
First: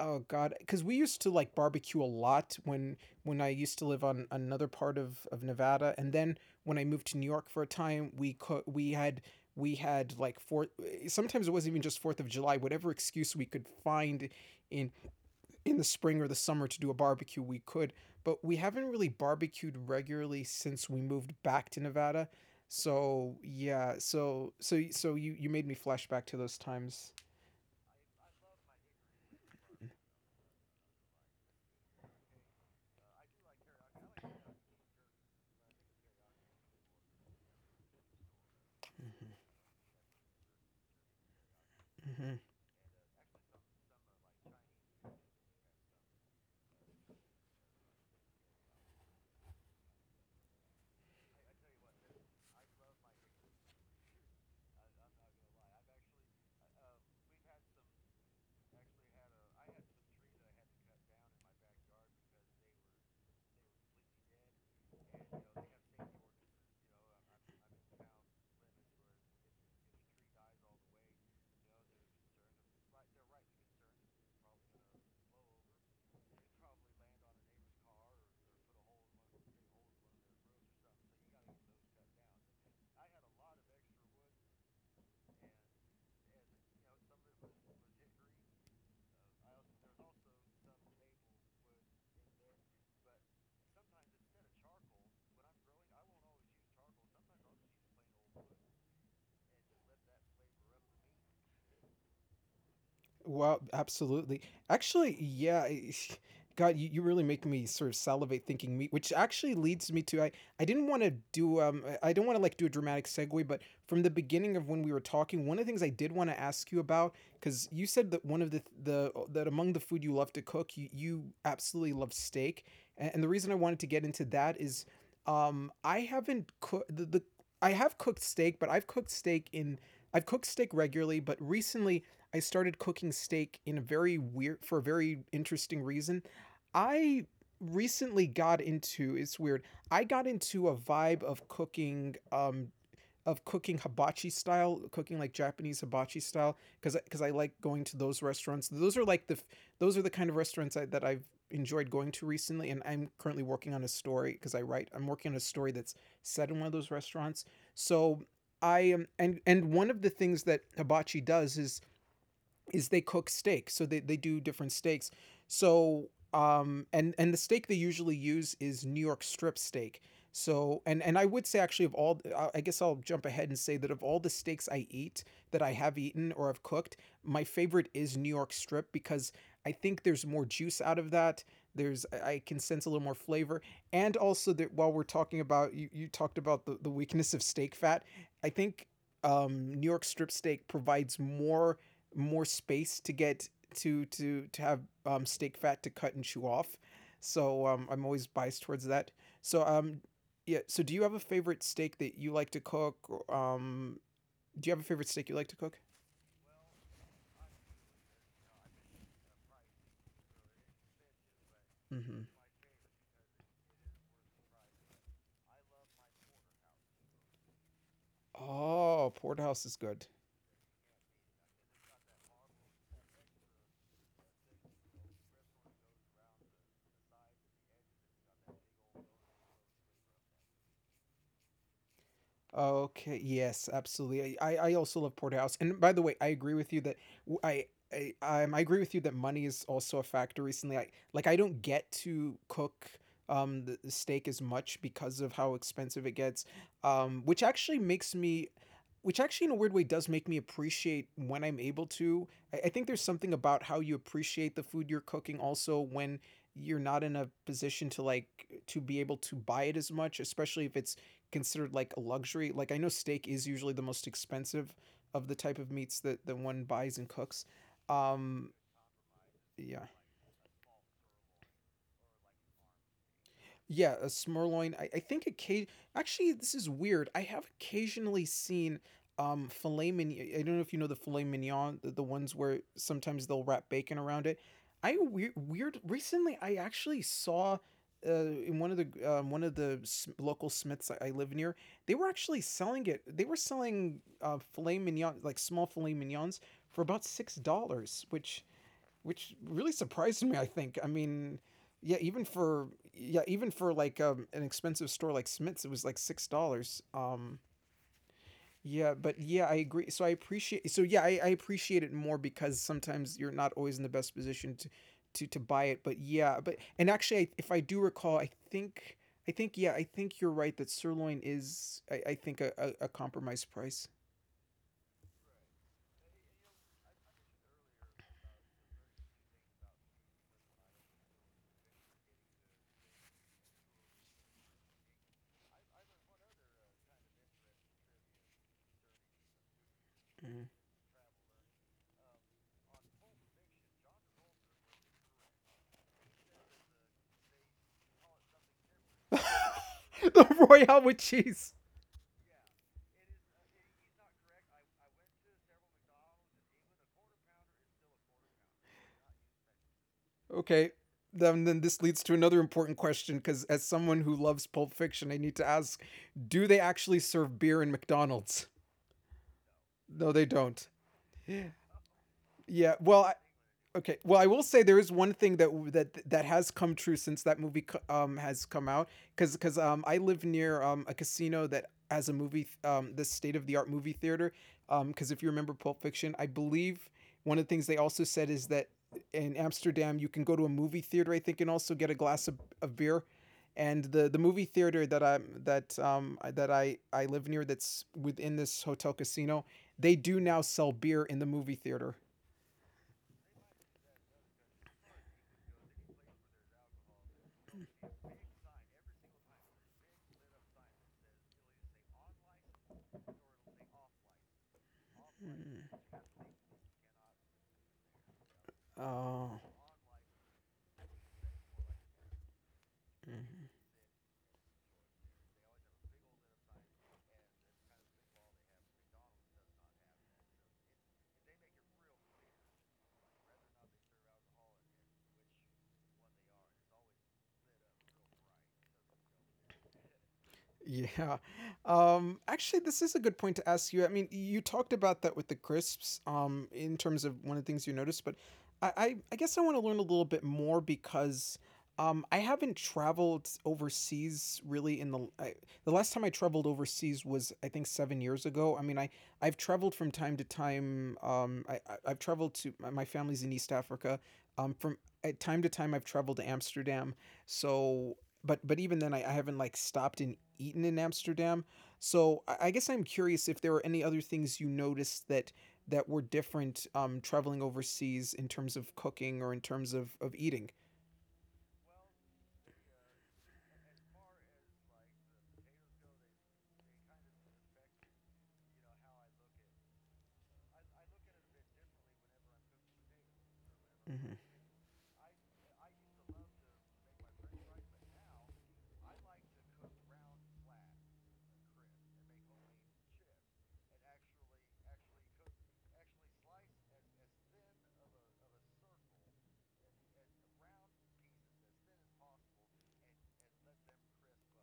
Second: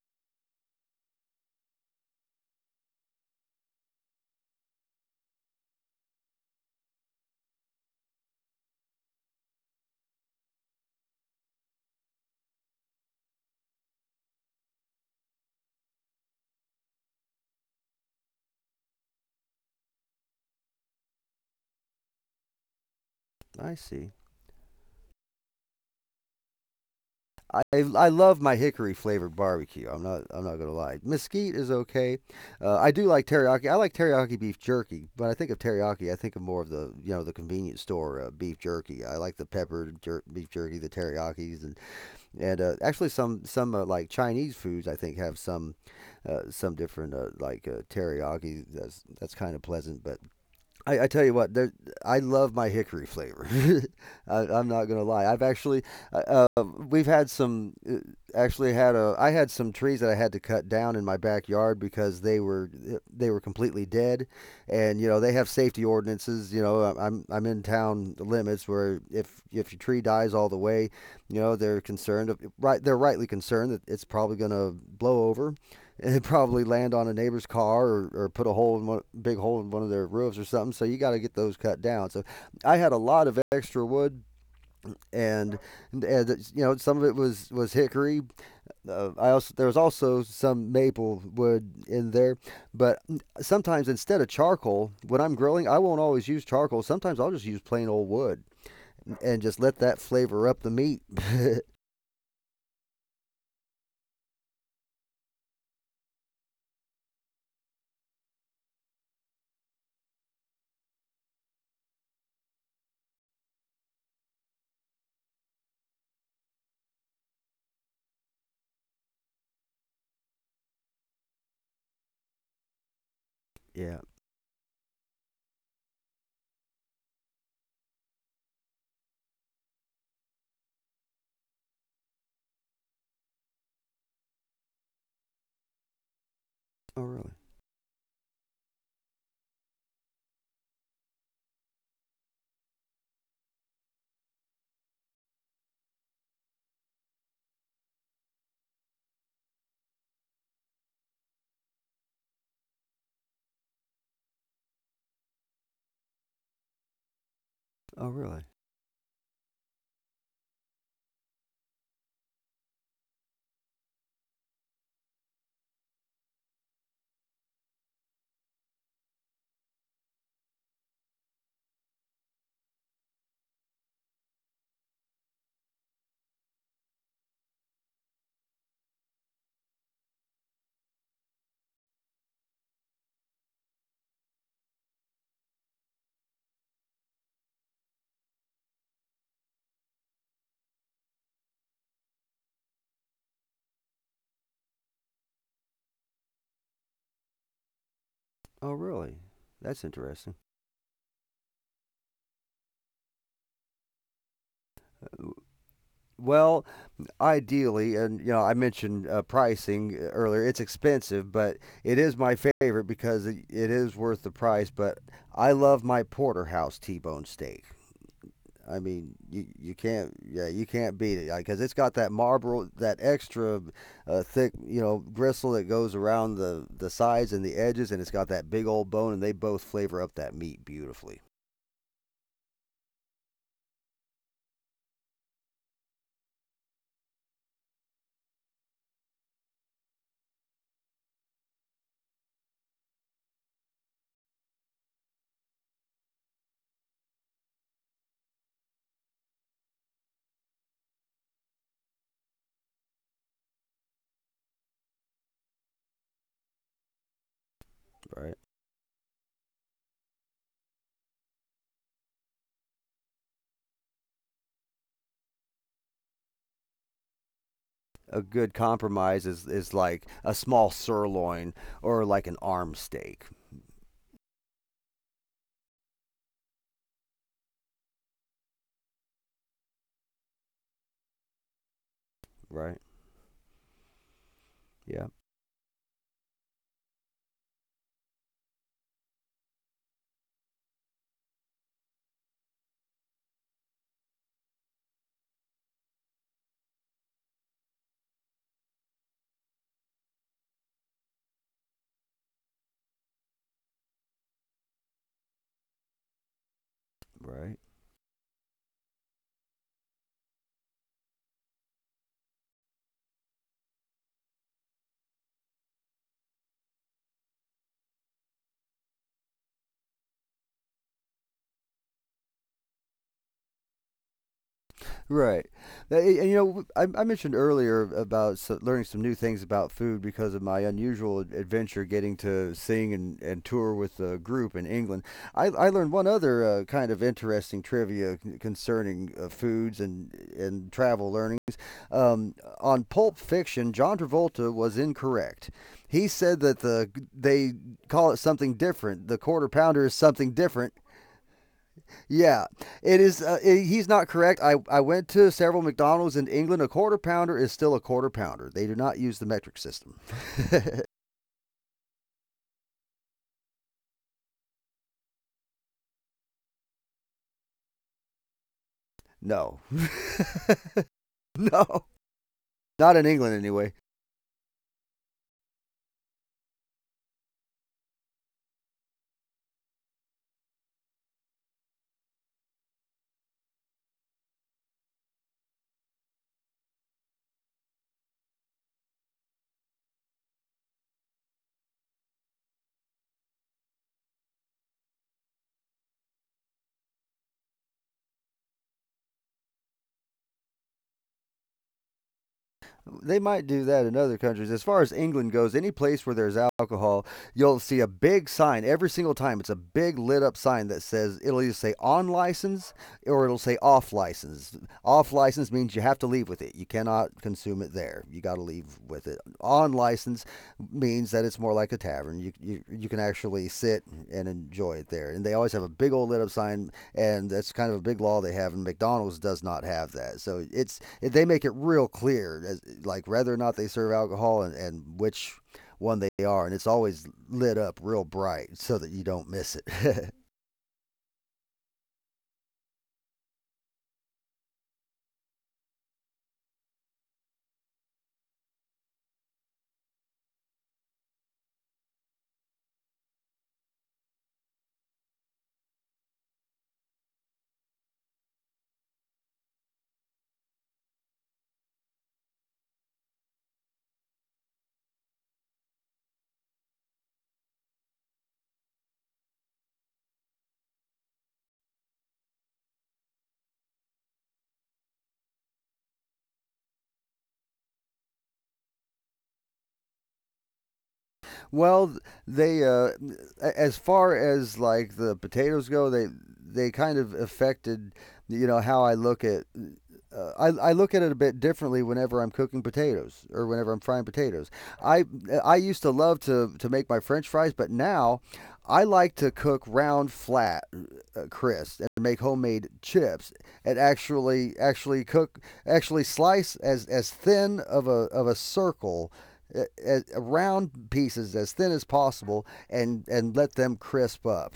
[SPEAKER 1] oh god, because we used to like barbecue a lot when I used to live on another part of Nevada. And then when I moved to New York for a time, we had, we had like fourth, sometimes it wasn't even just Fourth of July, whatever excuse we could find in in the spring or the summer to do a barbecue we could, but we haven't really barbecued regularly since we moved back to Nevada. So
[SPEAKER 2] I
[SPEAKER 1] yeah,
[SPEAKER 2] see.
[SPEAKER 1] so so you you made me flash back to those times.
[SPEAKER 2] I love my hickory flavored barbecue. I'm not gonna lie. Mesquite is okay. I do like teriyaki. I like teriyaki beef jerky, but I think of teriyaki, I think of more of the you know the convenience store beef jerky. I like the peppered beef jerky, the teriyakis, and
[SPEAKER 1] Hmm.
[SPEAKER 2] actually some like Chinese foods I think have some different like teriyaki. That's kind of pleasant, but I tell you what, I love my hickory flavor. I'm not gonna lie. I've actually, we've had some, actually had I had some trees that I had to cut down in my backyard because they were completely dead, and you know they have safety ordinances. You know, I'm in town limits where if your tree dies all the way, you know they're concerned, right? They're rightly concerned that it's probably gonna blow over. It'd probably land on a neighbor's car, or put a hole in one big hole in one of their roofs or something. So you got to get those cut down. So I had a lot of extra wood, and, and you know some of it was hickory. I also there was also some maple wood in there, but sometimes instead of charcoal, when I'm grilling, I won't always use charcoal. Sometimes I'll just use plain old wood and just let that flavor up the meat.
[SPEAKER 1] Well, absolutely. Actually, yeah. I- God, you really make me sort of salivate thinking meat, which actually leads me to, I didn't want to do, I I don't want to like do a dramatic segue, but from the beginning of when we were talking, one of the things I did want to ask you about, because you said that one of the that among the food you love to cook, you absolutely love steak, and the reason I wanted to
[SPEAKER 2] Yeah.
[SPEAKER 1] get into that is, I haven't cooked the I have cooked steak, but I've cooked steak regularly, but recently I started cooking steak in a very weird, for a very interesting reason.
[SPEAKER 2] Oh
[SPEAKER 1] I
[SPEAKER 2] really?
[SPEAKER 1] recently got into, it's weird, I got into a vibe of cooking hibachi style, cooking like Japanese hibachi style because I like going to those restaurants. Those are like the those are the kind of restaurants I, that I've enjoyed going to recently, and I'm currently working on a story because I'm working on a story that's set in one of those restaurants.
[SPEAKER 2] Oh
[SPEAKER 1] So
[SPEAKER 2] really?
[SPEAKER 1] I am, and one of the things that hibachi does is they cook steak. So they do different steaks. So and the steak they usually use is New York strip steak. So and I would say, actually, of all — I guess I'll jump ahead and say that of all the steaks I eat, that I have eaten or have cooked, my favorite is New York strip, because I think there's more juice out of that. There's I can sense a little more flavor. And also, that while we're talking about — you talked about the, weakness of steak fat — I think New York strip steak provides more space to get to have steak fat to cut and chew off. So I'm always biased
[SPEAKER 2] Oh
[SPEAKER 1] towards that.
[SPEAKER 2] really?
[SPEAKER 1] So
[SPEAKER 2] That's interesting.
[SPEAKER 1] yeah. So, do you have a favorite steak that you like to cook? Do you have a favorite steak you like to cook?
[SPEAKER 2] Well, ideally, and you know, I mentioned pricing earlier. It's expensive, but it is
[SPEAKER 1] Mm-hmm.
[SPEAKER 2] my favorite because it is worth the price. But I love my porterhouse T-bone steak. I mean,
[SPEAKER 1] Oh, porterhouse
[SPEAKER 2] you
[SPEAKER 1] is
[SPEAKER 2] can't
[SPEAKER 1] good.
[SPEAKER 2] yeah you can't beat it because it's got that marble, that extra thick you know gristle that goes around the sides and the edges, and it's got that big old bone, and they both flavor up that meat beautifully.
[SPEAKER 1] Okay. Yes, absolutely. I also love porterhouse. And by the way, I agree with you that — w- I. I, I agree with you that money is also a factor recently. I, like, I don't get to cook the steak as much because of how expensive it gets. Um, which actually makes me which actually, in a weird way, does make me appreciate when I'm able to. I think there's something about how you appreciate the food you're cooking also when you're not in a position to, like,
[SPEAKER 2] Right.
[SPEAKER 1] to be able to buy it as much, especially if it's considered like a luxury. Like, I know steak is usually the most expensive of the type of meats that one buys and cooks
[SPEAKER 2] A
[SPEAKER 1] um
[SPEAKER 2] good compromise is
[SPEAKER 1] yeah.
[SPEAKER 2] like a small sirloin or like an arm steak.
[SPEAKER 1] Yeah, a sirloin. I think occasion. Actually, this is weird. I have occasionally seen filet mignon. I don't know if you know the filet mignon, the ones where
[SPEAKER 2] Right.
[SPEAKER 1] sometimes they'll wrap bacon around it. I
[SPEAKER 2] Yeah.
[SPEAKER 1] weird, weird. Recently, I actually saw in one of the local Smiths I live near. They were actually selling it. They were selling filet mignon, like small filet mignons, for about $6, which really surprised me. I think. I mean, yeah, even for like an expensive store like Smith's, it was like $6.
[SPEAKER 2] Right.
[SPEAKER 1] Yeah, but yeah, I agree. So I appreciate. So yeah, I appreciate it more because sometimes you're not always in the best position to to buy it. But yeah, but and actually, if I do recall, I think — I think you're right that sirloin is, I think, a compromise price.
[SPEAKER 2] Right. And, you know, I mentioned earlier about so learning some new things about food because of my unusual adventure getting to sing and tour with a group in England. I learned one other kind of interesting trivia concerning foods and
[SPEAKER 1] Mm.
[SPEAKER 2] travel learnings. Um, on Pulp Fiction, John Travolta was incorrect. He said that they call it something different. The quarter pounder is something
[SPEAKER 1] The
[SPEAKER 2] different.
[SPEAKER 1] Royale with cheese.
[SPEAKER 2] Yeah, it is. I He's not correct. I went to several McDonald's in England. A quarter pounder is still a quarter pounder. They do not use the metric system.
[SPEAKER 1] Okay. Then this leads to another important question, because, as someone who loves Pulp Fiction, I need to ask: do they actually serve beer in McDonald's?
[SPEAKER 2] No.
[SPEAKER 1] No, they don't.
[SPEAKER 2] No.
[SPEAKER 1] Yeah.
[SPEAKER 2] Not in
[SPEAKER 1] Well,
[SPEAKER 2] England, anyway.
[SPEAKER 1] okay. Well, I will say there is one thing that has come true since that movie has come out, because I live near a casino that has the state of the art movie theater, because if you remember Pulp Fiction, I believe one of the things they also said is that in Amsterdam you can go to a movie theater, I think, and also get a glass of beer. And the movie theater that I live near, that's within this hotel casino, they do now sell beer in the movie theater.
[SPEAKER 2] They might do that in other countries. As far as England goes, any place where there's alcohol, you'll see a big sign every single time. It's a big lit up sign that says it'll either say on license, or it'll say off license. Off license means you have to leave with it. You cannot consume it there. You got to leave with it.
[SPEAKER 1] Oh,
[SPEAKER 2] On license means that it's more like a tavern. You you can actually sit and enjoy it there. And they always have a big old lit up sign, and that's kind of a big law they have. And McDonald's does not have that, so it's they make it real clear, as, like whether or not they serve alcohol, and which one they are, and it's always lit up real bright so that you don't miss it.
[SPEAKER 1] yeah. Actually, this is a good point to ask you. I mean, you talked about that with the crisps, in terms of one of the things you noticed, but I guess I want to learn a little bit more, because I haven't traveled overseas really the last time I traveled overseas was, I think, 7 years ago. I mean, I've traveled from time to time. I've traveled to — my family's in East Africa. From At time to time I've traveled to Amsterdam. So but even then I haven't, like, stopped and eaten in Amsterdam, so I guess I'm curious if there are any other things you noticed that were different traveling overseas in terms of cooking or in terms of eating.
[SPEAKER 2] Well, they as far as like the potatoes go, they kind of affected you know how I look at. I look at it a bit differently whenever I'm cooking potatoes or whenever I'm frying
[SPEAKER 1] Mm-hmm.
[SPEAKER 2] potatoes. I I used to love to make my French fries, but now I like to cook round, flat, crisp, and make homemade chips. And actually slice as thin of a circle uh, round pieces as thin as possible and let them crisp up.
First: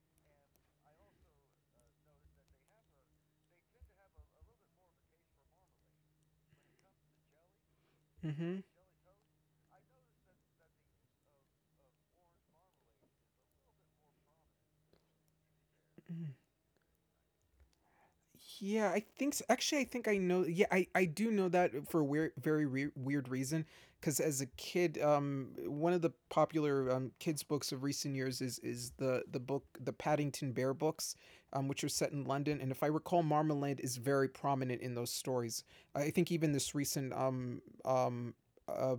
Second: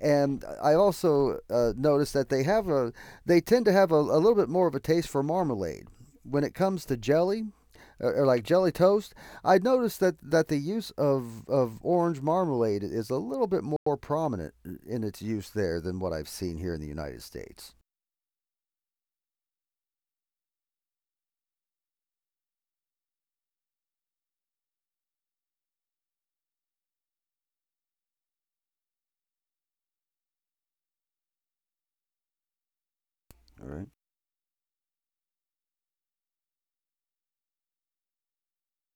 [SPEAKER 2] And I also noticed that they tend to have a little bit more of a taste for marmalade when it comes to jelly, like
[SPEAKER 1] Mm-hmm.
[SPEAKER 2] jelly toast. I noticed that the use of orange marmalade is a little bit more prominent in its use there than what I've seen here in the United States.
[SPEAKER 1] Yeah, I think so. Actually, I think I know. Yeah, I do know that for a weird, very weird reason. Because, as a kid, one of the popular kids books of recent years is the book, the Paddington Bear books, which are set in London. And if I recall,
[SPEAKER 2] All
[SPEAKER 1] marmalade
[SPEAKER 2] right.
[SPEAKER 1] is very prominent in those stories. I think even this recent uh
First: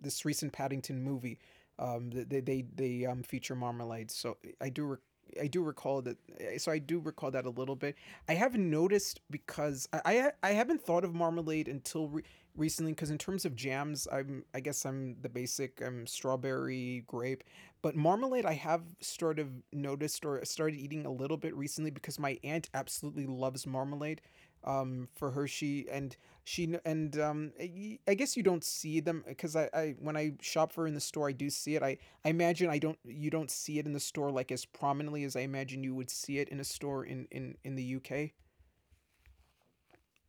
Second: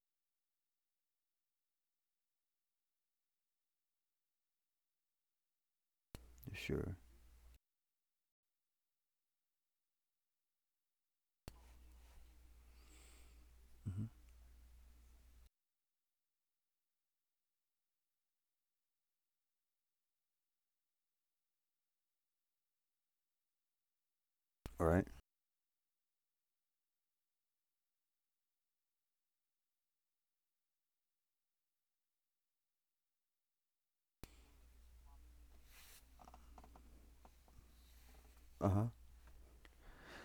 [SPEAKER 1] Paddington movie, th- they feature marmalade. So I do. I do recall that, eh, so I
[SPEAKER 2] Sure.
[SPEAKER 1] do recall that a little bit. I have not noticed because I haven't thought of marmalade until recently, because in terms of jams,
[SPEAKER 2] Mm-hmm.
[SPEAKER 1] I guess I'm the basic — I'm strawberry grape, but marmalade I have sort of noticed or started eating a little bit recently because my aunt absolutely loves marmalade.
[SPEAKER 2] All right.
[SPEAKER 1] For her, she and she kn- and y- I guess you don't see them, because I when I shop for her in the store, I do see it. I imagine I don't you don't see it in the store, like, as prominently as I imagine you would see it in a store in the UK.
[SPEAKER 2] Uh-huh.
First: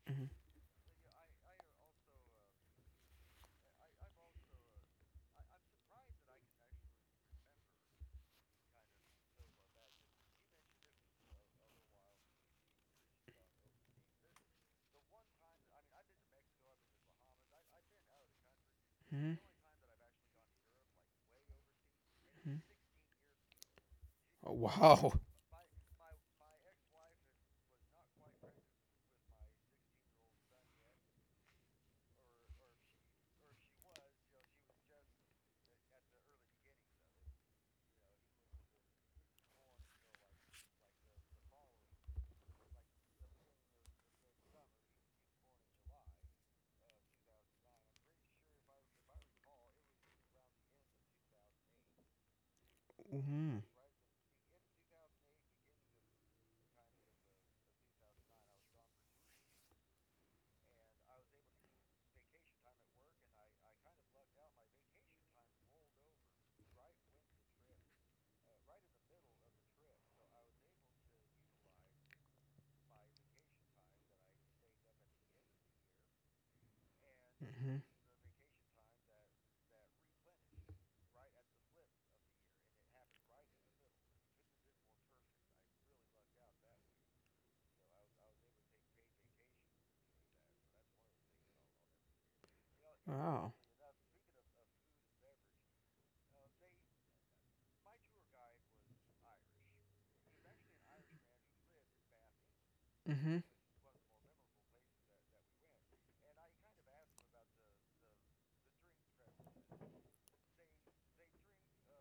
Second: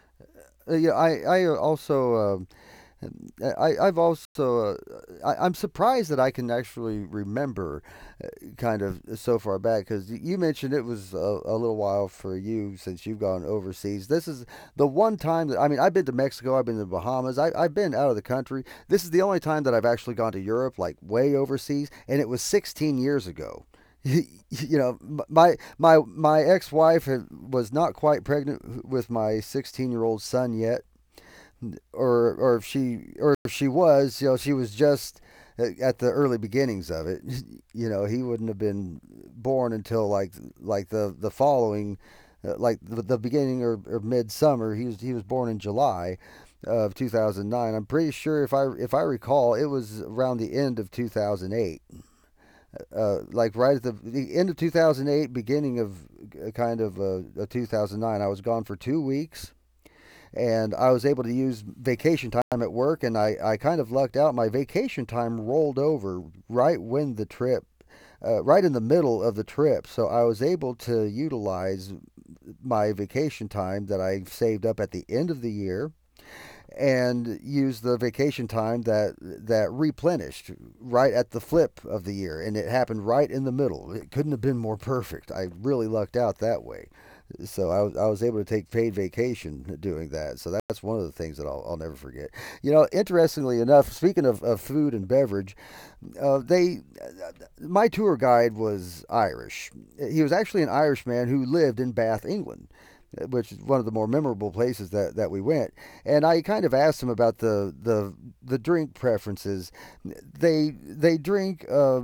[SPEAKER 1] Mm-hmm.
[SPEAKER 2] Yeah, I also I've also, I'm surprised that I can actually remember uh, kind of so far back, because you mentioned it was a little while for you since you've gone overseas. This is the one time that, I mean, I've been to Mexico, I've been to the Bahamas, I've been out of the country. This is the
[SPEAKER 1] Mm-hmm.
[SPEAKER 2] only time that I've actually gone to Europe, like way overseas, and it was 16 years ago.
[SPEAKER 1] Oh,
[SPEAKER 2] You know,
[SPEAKER 1] wow.
[SPEAKER 2] my ex-wife was not quite pregnant with my 16-year-old son yet, or if she was, you know, she was just at the early beginnings of it. You know, he wouldn't have been born until like the following, like the beginning or mid summer. He was born in July of 2009. I'm pretty sure, if I recall, it was around the end of 2008, like
[SPEAKER 1] Mm-hmm.
[SPEAKER 2] right at the end of 2008, beginning of, uh, kind of uh, 2009. I was gone for 2 weeks, and I was able to use vacation time at work, and I kind of lucked out. My vacation time rolled over right when the trip, right in the middle of the trip. So I was able to utilize my vacation time that I saved up at the end of the year, and use
[SPEAKER 1] Mm-hmm.
[SPEAKER 2] the vacation time that replenished right at the flip of the year, and it happened right in the middle. It couldn't have been more perfect. I really lucked out that way. So I was able to take paid vacation doing that, so that's one of the things that I'll never forget. You know, interestingly
[SPEAKER 1] Wow.
[SPEAKER 2] enough, speaking of food and beverage, they my tour guide was Irish. He was actually an Irishman who lived in Bath, England,
[SPEAKER 1] Mm-hmm.
[SPEAKER 2] which is one of the more memorable places that, we went. And I kind of asked him about the drink preferences. They drink,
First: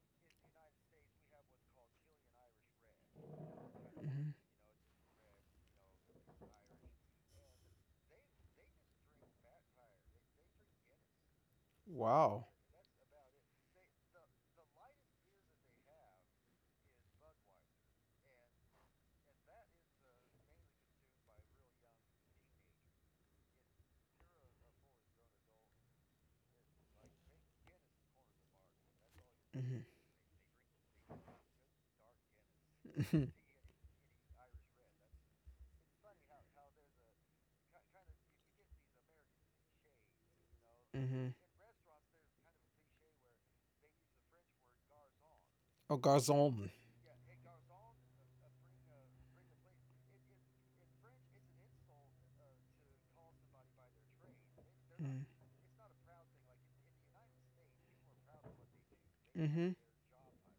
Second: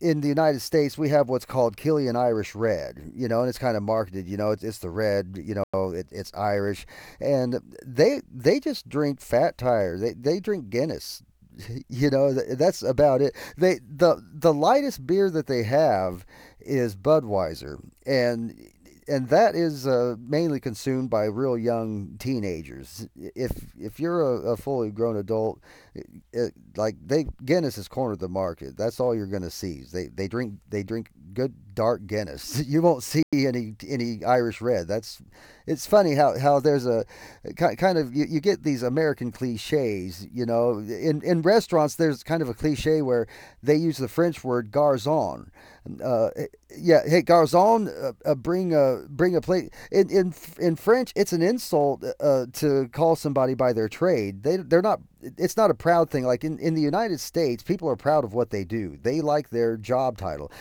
[SPEAKER 2] in the United States, we have what's called Killian Irish Red, you know, and it's kind of marketed,
[SPEAKER 1] Mm-hmm.
[SPEAKER 2] you know, it's the red, you know, it's Irish, and they just drink Fat Tire, they drink Guinness. You know,
[SPEAKER 1] Wow.
[SPEAKER 2] that's about it. The the lightest beer that they have is Budweiser, and that is mainly consumed by real young teenagers. If you're a fully grown adult, it, like they Guinness has cornered the market. That's all you're gonna
[SPEAKER 1] Mm-hmm.
[SPEAKER 2] see. They drink good dark Guinness. You won't see
[SPEAKER 1] Mm-hmm.
[SPEAKER 2] any Irish red. That's It's funny how there's a, kind of, you get these American cliches. You know,
[SPEAKER 1] Mm-hmm.
[SPEAKER 2] in restaurants there's kind of a cliche where they use the French word garçon.
[SPEAKER 1] Oh,
[SPEAKER 2] Uh, eh,
[SPEAKER 1] garzon.
[SPEAKER 2] yeah, hey garçon, bring a plate. In French, it's an insult, to call somebody by their trade. They they're not it's not a proud thing. Like in the United States, people are proud of what they do. They like
[SPEAKER 1] Mm-hmm.
[SPEAKER 2] their job title.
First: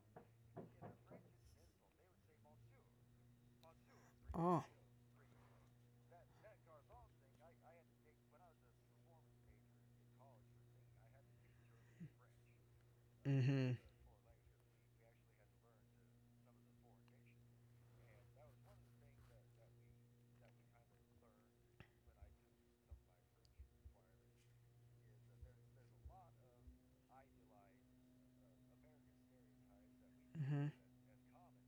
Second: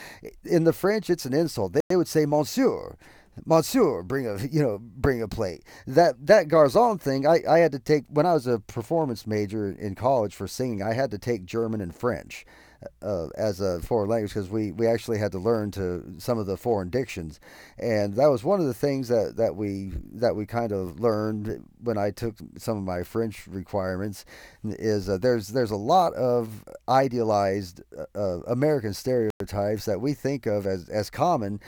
[SPEAKER 2] In the French, it's an insult. They would say Monsieur. Monsieur, bring a, you
[SPEAKER 1] Oh.
[SPEAKER 2] know, bring a plate. That garçon thing, I had to take when I was a performance major in college for singing. I had to take German and French, as
[SPEAKER 1] Mm-hmm.
[SPEAKER 2] a foreign language, because we actually had to learn to some of the foreign dictions, and that was one of the things that, that we kind of learned when I took some of my French requirements, is there's a lot of idealized American stereotypes that we think
[SPEAKER 1] Mm-hmm.
[SPEAKER 2] of as common,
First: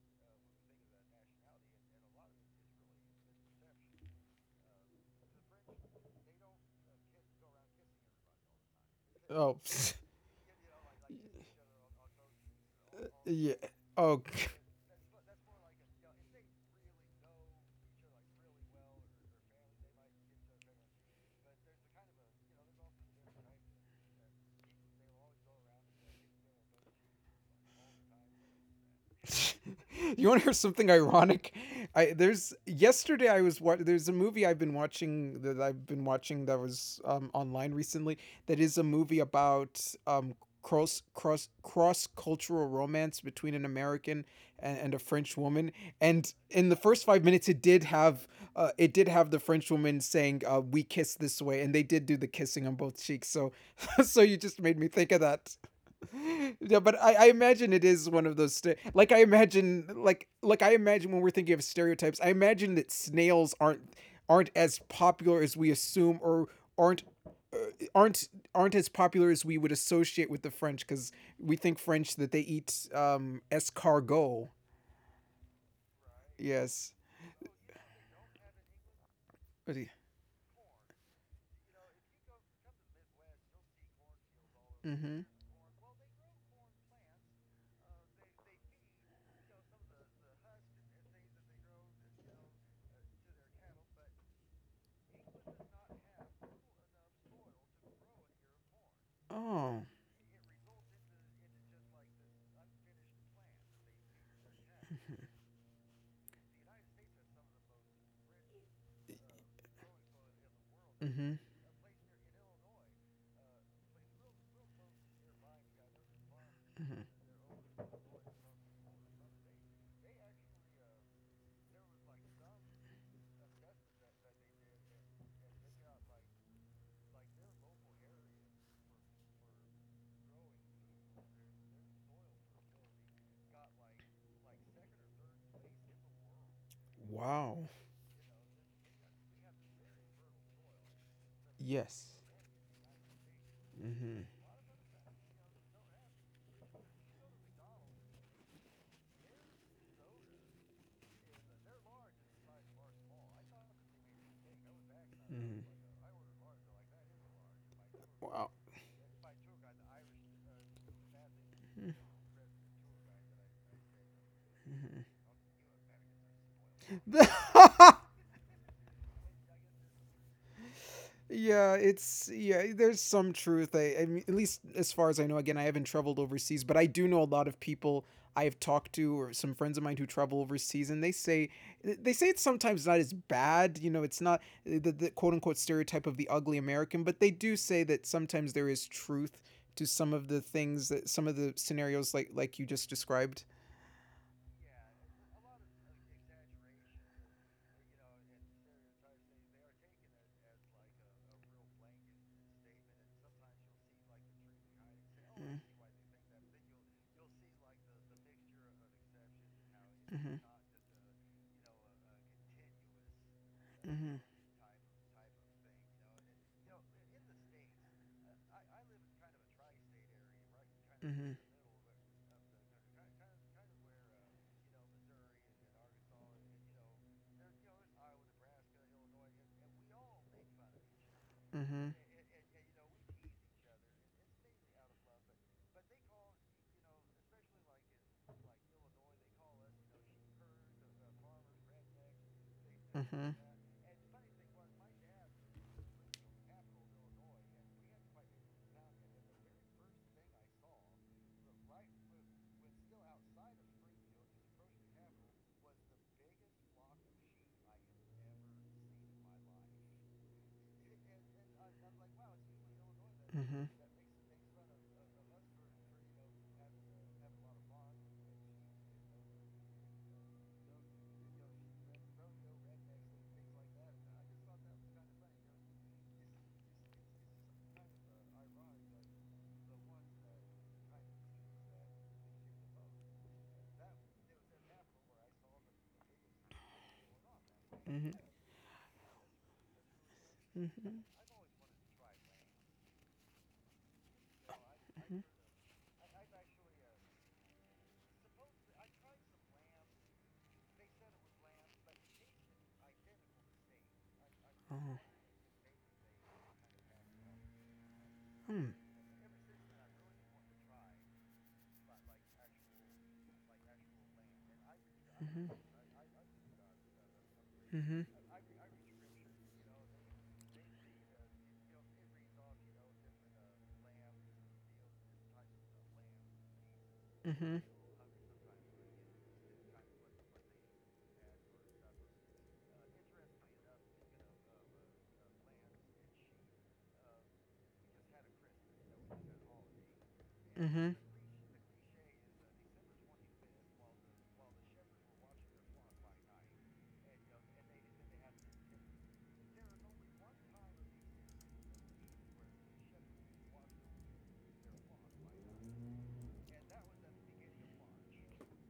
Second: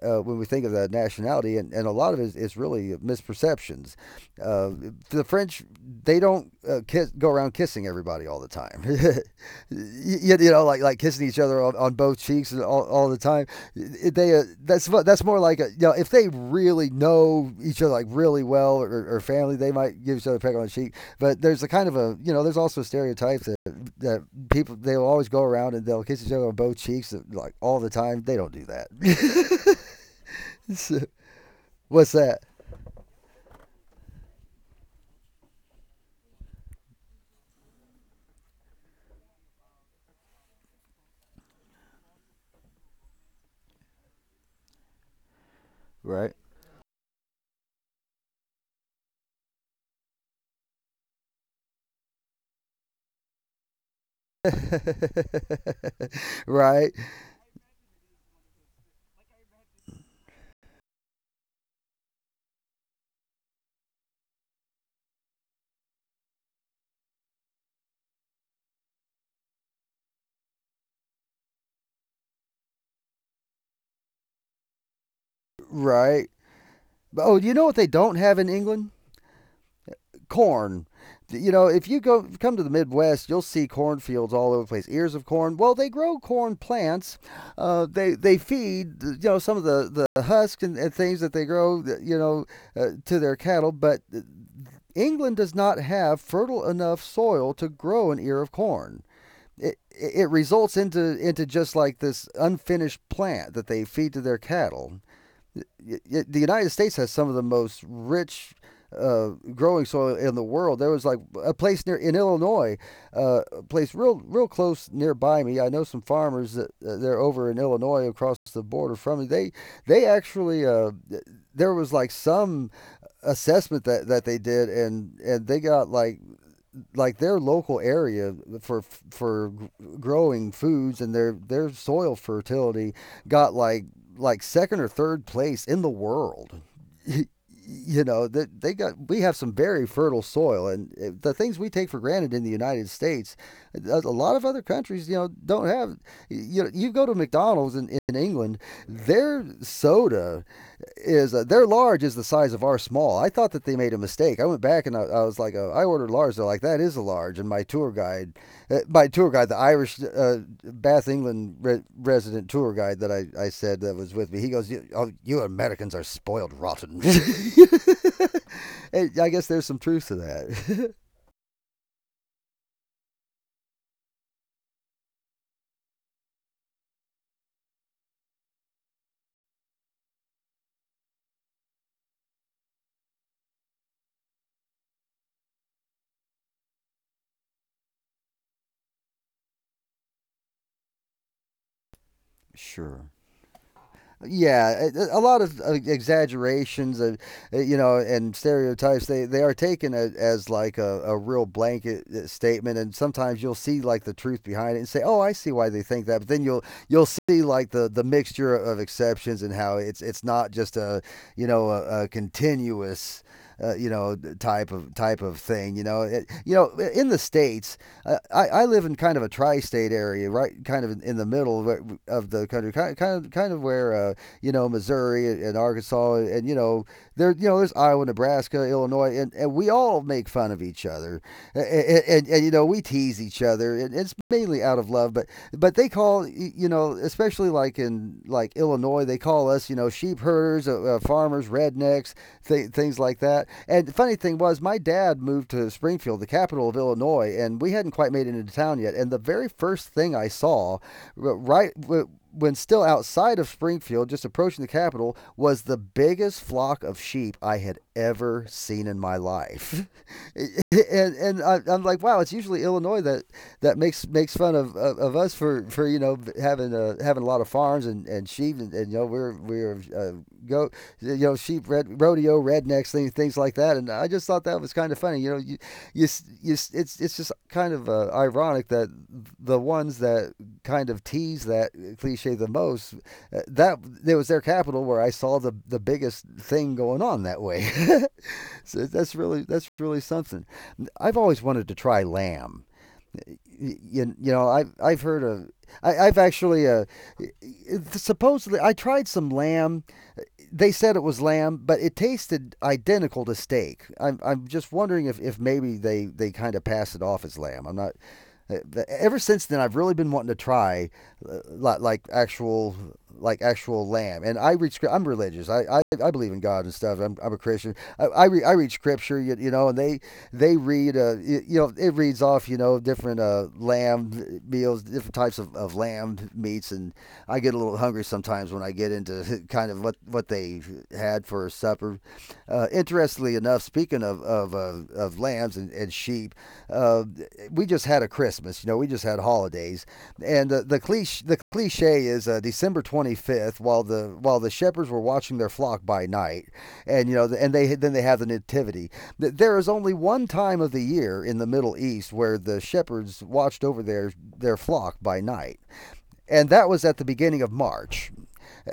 [SPEAKER 2] when we think of that nationality, and, a lot of it is really misperceptions. Uh, the French, they don't, kiss, go around kissing everybody all the time.
[SPEAKER 1] Oh.
[SPEAKER 2] You know, like kissing each other on both cheeks all the time.
[SPEAKER 1] yeah. Oh.
[SPEAKER 2] They, that's more like a, you know, if they really know each other like really well, or family, they might give each other a peck on the cheek. But there's a kind of a, you know, there's also a stereotype that that people, they'll always go around and they'll kiss each other on both cheeks like all the time. They don't do that.
[SPEAKER 1] You want to hear something
[SPEAKER 2] So,
[SPEAKER 1] ironic?
[SPEAKER 2] what's
[SPEAKER 1] I
[SPEAKER 2] that?
[SPEAKER 1] there's yesterday I was wa- there's a movie I've been watching, that was online recently, that is a movie about um, cross cultural romance between an American and a French woman. And
[SPEAKER 2] Right?
[SPEAKER 1] in the first 5 minutes, it did have — the French woman saying, "we kiss this way," and they did do the kissing on both cheeks. So, so you just made me think of that. Yeah,
[SPEAKER 2] Right.
[SPEAKER 1] but I imagine it is one of those like, I imagine, like I imagine, when we're thinking of stereotypes, I imagine that snails aren't as popular as we assume, or aren't uh, aren't aren't as popular as we would associate with the French, because we think French, that they eat escargot.
[SPEAKER 2] Right.
[SPEAKER 1] Yes.
[SPEAKER 2] But, oh, you know what they don't have in England? Corn. You know, if you go come to the Midwest, you'll see cornfields all over the place. Ears
[SPEAKER 1] Mm-hmm.
[SPEAKER 2] of corn. Well, they grow corn plants. They feed, you know, some of the husks and things that they grow, you know, to their cattle. But England does not have fertile enough soil to grow an ear of corn. It
[SPEAKER 1] Oh.
[SPEAKER 2] results into just like this unfinished plant that they feed to their cattle. The United States has some of the most rich, growing soil in the world. There was like
[SPEAKER 1] Mm-hmm.
[SPEAKER 2] a place near in Illinois, a place real close nearby me. I know some farmers that, they're over in Illinois across the border from me. They actually, there was like some assessment that, they did, and they got like their local area for for growing foods, and their soil fertility got like second or third place in the world.
[SPEAKER 1] Wow.
[SPEAKER 2] You know that they got, we have some very fertile soil, and, the things we take for
[SPEAKER 1] Yes.
[SPEAKER 2] granted in the United States, a
[SPEAKER 1] Mm-hmm.
[SPEAKER 2] lot of other countries, you know, don't have. You know, you go to McDonald's in England, their soda is, their large is the size of our small. I thought that they made a mistake. I went back, and I was like, I ordered large. They're like, that is a large. And my tour guide,
[SPEAKER 1] Wow.
[SPEAKER 2] the Irish, Bath England resident tour guide that I said that was with me, he goes, you, oh, you Americans are spoiled rotten. I guess there's some truth to that.
[SPEAKER 1] Yeah, it's yeah. There's some truth. I mean, at least as far as I know. Again, I haven't traveled overseas, but I do know a lot of people I have talked to, or some friends of mine who travel overseas, and they say — it's sometimes not as bad. You know, it's not the, the quote unquote stereotype of the ugly American, but they do say that sometimes there is truth to some of the things, that some of the scenarios like you just
[SPEAKER 2] Sure.
[SPEAKER 1] described.
[SPEAKER 2] Yeah, a lot of exaggerations, you know, and stereotypes. They are taken as like a real blanket statement, and sometimes you'll see like the truth behind it and say, "Oh, I see
[SPEAKER 1] Mm-hmm.
[SPEAKER 2] why they think that." But then you'll see like the mixture of exceptions, and how it's not just a, you know, a, continuous, you know,
[SPEAKER 1] Mm-hmm. Hmm.
[SPEAKER 2] type of thing. You know, you know, in the states, I live in kind of a tri-state area, right, kind of in the
[SPEAKER 1] Hmm.
[SPEAKER 2] middle of the country, kind of, kind of where, you know, Missouri and Arkansas, and, you know, there, you know, there's Iowa, Nebraska, Illinois, and we all make fun of each other, and, and you know, we tease each other, and it's mainly out of love, but they call, you know, you know, especially like in like Illinois, they call us, you know, sheep herders, farmers, rednecks, things like
[SPEAKER 1] Hmm.
[SPEAKER 2] that. And the funny thing was, my dad moved to Springfield, the capital of Illinois, and we hadn't quite made it into town yet. And the very first thing I saw, right, when still outside of Springfield, just approaching the capital, was the biggest flock of sheep I had ever seen in my life. And I'm like, wow, it's usually Illinois that that makes fun of us for, you know, having, having a lot of farms, and sheep, and, you know, we're, go you know, sheep red, rodeo rednecks, things like that. And I just thought that was kind of funny, you know, you you, you it's it's just kind of ironic that the ones that kind of tease that cliche the most, that it was their capital where I saw the biggest thing going on that way.
[SPEAKER 1] Hmm.
[SPEAKER 2] So that's really, something.
[SPEAKER 1] Hmm.
[SPEAKER 2] I've always wanted to try lamb. You know, I've heard of, I've actually, supposedly I tried some lamb, they said it was lamb, but it tasted identical to steak. I'm just
[SPEAKER 1] Oh.
[SPEAKER 2] wondering if maybe they kind of passed it off as lamb. I'm not. uh, Ever since then, I've really been wanting to try, uh, like actual like actual lamb. And I read script. I'm religious.
[SPEAKER 1] Hmm.
[SPEAKER 2] I believe in God and stuff. I'm a Christian.
[SPEAKER 1] Hmm.
[SPEAKER 2] I read scripture. And they read you know, it reads off, you know, different lamb meals, different types of lamb meats, and I get a
[SPEAKER 1] Mm-hmm.
[SPEAKER 2] little hungry sometimes when I get into kind of what they had for supper. Interestingly enough, speaking of lambs and sheep, uh, we just had a Christmas. You know, we just had holidays, and the the
[SPEAKER 1] Mm-hmm.
[SPEAKER 2] cliche the cliche is December 25th, while the shepherds were watching their flock by night, and you know, and they then they have the nativity. There is only one time of the year in the Middle East where the shepherds watched over their flock by night, and that was at the beginning of March.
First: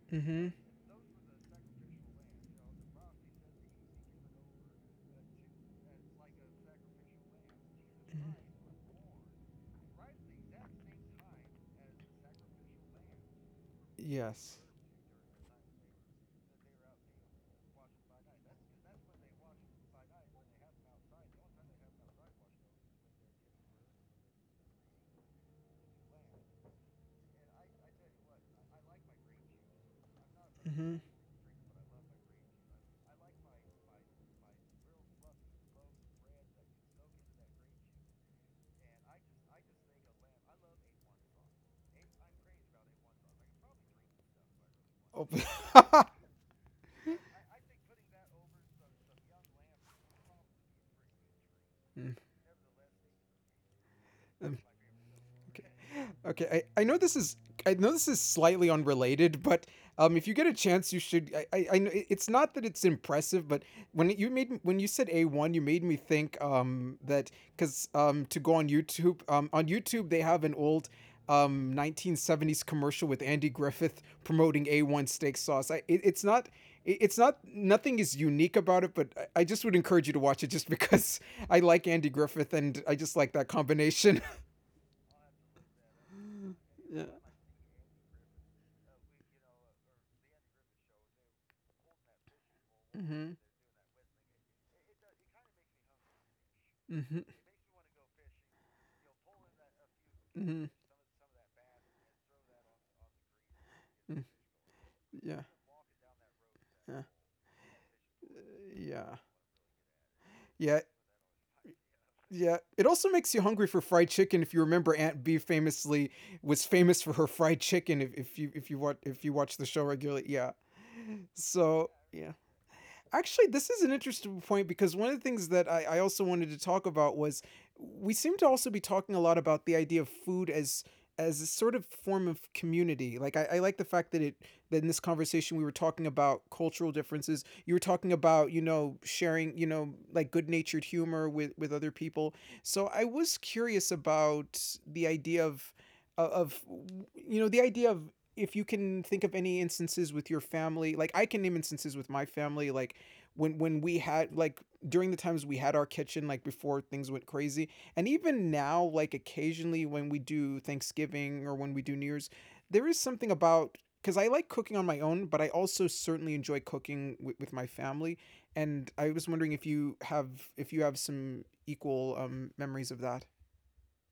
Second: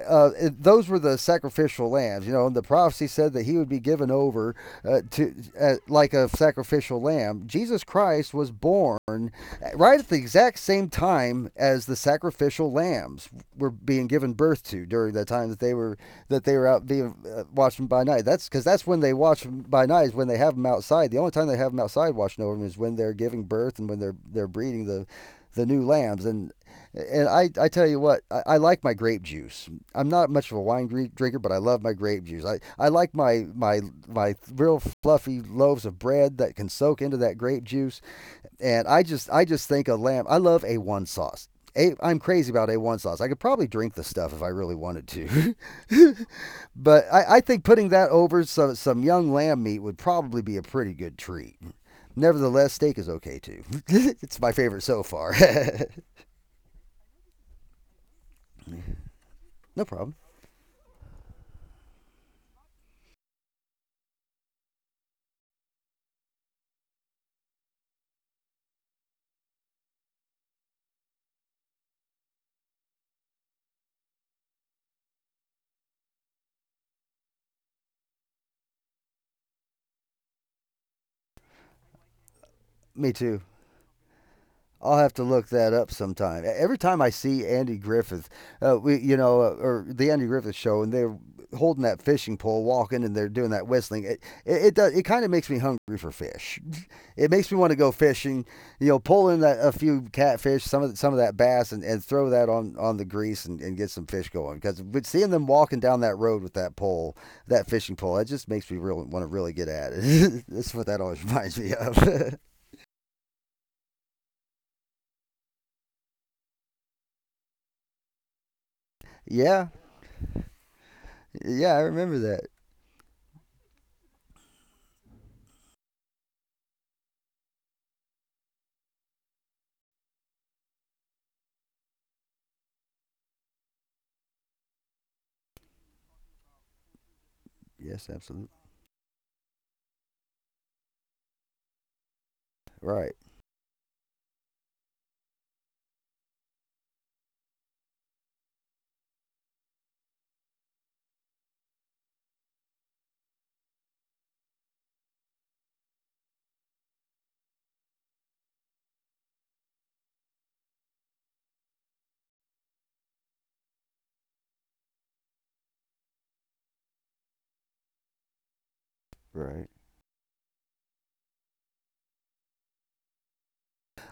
[SPEAKER 2] Uh,
[SPEAKER 1] Mm-hmm.
[SPEAKER 2] those were the sacrificial lambs, you know. And the prophecy said that he would be given over to like a sacrificial lamb. Jesus Christ was born right at the exact same time as the sacrificial lambs were being given
[SPEAKER 1] Yes.
[SPEAKER 2] birth to during the time that they were out being watching by night. That's because that's when they watch them by night, is when they have them outside. The only time they have them outside watching over them is when they're giving birth and when they're breeding the new lambs, and I tell you what, I like my grape juice. I'm not much of a
[SPEAKER 1] Mm-hmm.
[SPEAKER 2] drinker, but I love my grape juice. I like my real fluffy loaves of bread that can soak into that grape juice. And I just think a lamb, I love A1 sauce. I'm crazy about A1 sauce. I could probably drink the stuff if I really wanted
[SPEAKER 1] Oh.
[SPEAKER 2] to. But I think putting that over some young lamb meat would probably be a pretty good treat.
[SPEAKER 1] mm.
[SPEAKER 2] Nevertheless, steak is okay too. It's my
[SPEAKER 1] Um,
[SPEAKER 2] favorite so far.
[SPEAKER 1] okay. Okay, I know this is slightly unrelated, but
[SPEAKER 2] No problem.
[SPEAKER 1] if you get a chance, you should. I know it's not that it's impressive, but when you said "A one," you made me think that, because to go on YouTube they have an old 1970s commercial with Andy Griffith promoting A one steak sauce. It's not. It's not, nothing is unique about it, but I just would encourage you to watch it, just because, I like Andy Griffith and I just
[SPEAKER 2] Me
[SPEAKER 1] like that
[SPEAKER 2] too.
[SPEAKER 1] combination.
[SPEAKER 2] I'll have to look that up sometime. Every
[SPEAKER 1] yeah.
[SPEAKER 2] time I see Andy Griffith, you know, or the Andy Griffith show, and they're holding that fishing pole, walking, and they're
[SPEAKER 1] Hmm.
[SPEAKER 2] doing that whistling. It does. It kind of makes me hungry for fish.
[SPEAKER 1] Mm-hmm.
[SPEAKER 2] It makes me want to go fishing. You know, pull in a few catfish,
[SPEAKER 1] Mm-hmm.
[SPEAKER 2] some of that bass, and throw that on the grease and get some
[SPEAKER 1] Mm.
[SPEAKER 2] fish going. Because but seeing
[SPEAKER 1] Yeah.
[SPEAKER 2] them walking down that road with that
[SPEAKER 1] Yeah.
[SPEAKER 2] pole, that fishing pole, that just makes me really
[SPEAKER 1] Yeah.
[SPEAKER 2] want to really get at it. That's
[SPEAKER 1] Yeah.
[SPEAKER 2] what that always reminds me of.
[SPEAKER 1] Yeah. It also makes you hungry for fried chicken. If you remember, Aunt B famously was famous for her fried chicken. If you watch the
[SPEAKER 2] Yeah.
[SPEAKER 1] show regularly, yeah.
[SPEAKER 2] Yeah, I
[SPEAKER 1] So
[SPEAKER 2] remember
[SPEAKER 1] yeah.
[SPEAKER 2] that.
[SPEAKER 1] Actually, this is an interesting point because one of the things that I also wanted to talk about was, we seem to also be talking a lot about the idea of food as a sort of form of community. Like, I like the fact that in this conversation we were talking about cultural differences. You were
[SPEAKER 2] Yes,
[SPEAKER 1] talking about, sharing, like, good natured humor with other people. So I
[SPEAKER 2] right,
[SPEAKER 1] was curious about the idea of of of, the idea of if you can think of any instances with your family, like I can name instances with my family, like when we had like during the times we had our kitchen, like before things went crazy, and even now, like occasionally when we do Thanksgiving or when we do New Year's. There is something about, because I like cooking on my own, but I also certainly enjoy cooking wi with my family, and I was wondering
[SPEAKER 2] right.
[SPEAKER 1] if you have some equal memories of that.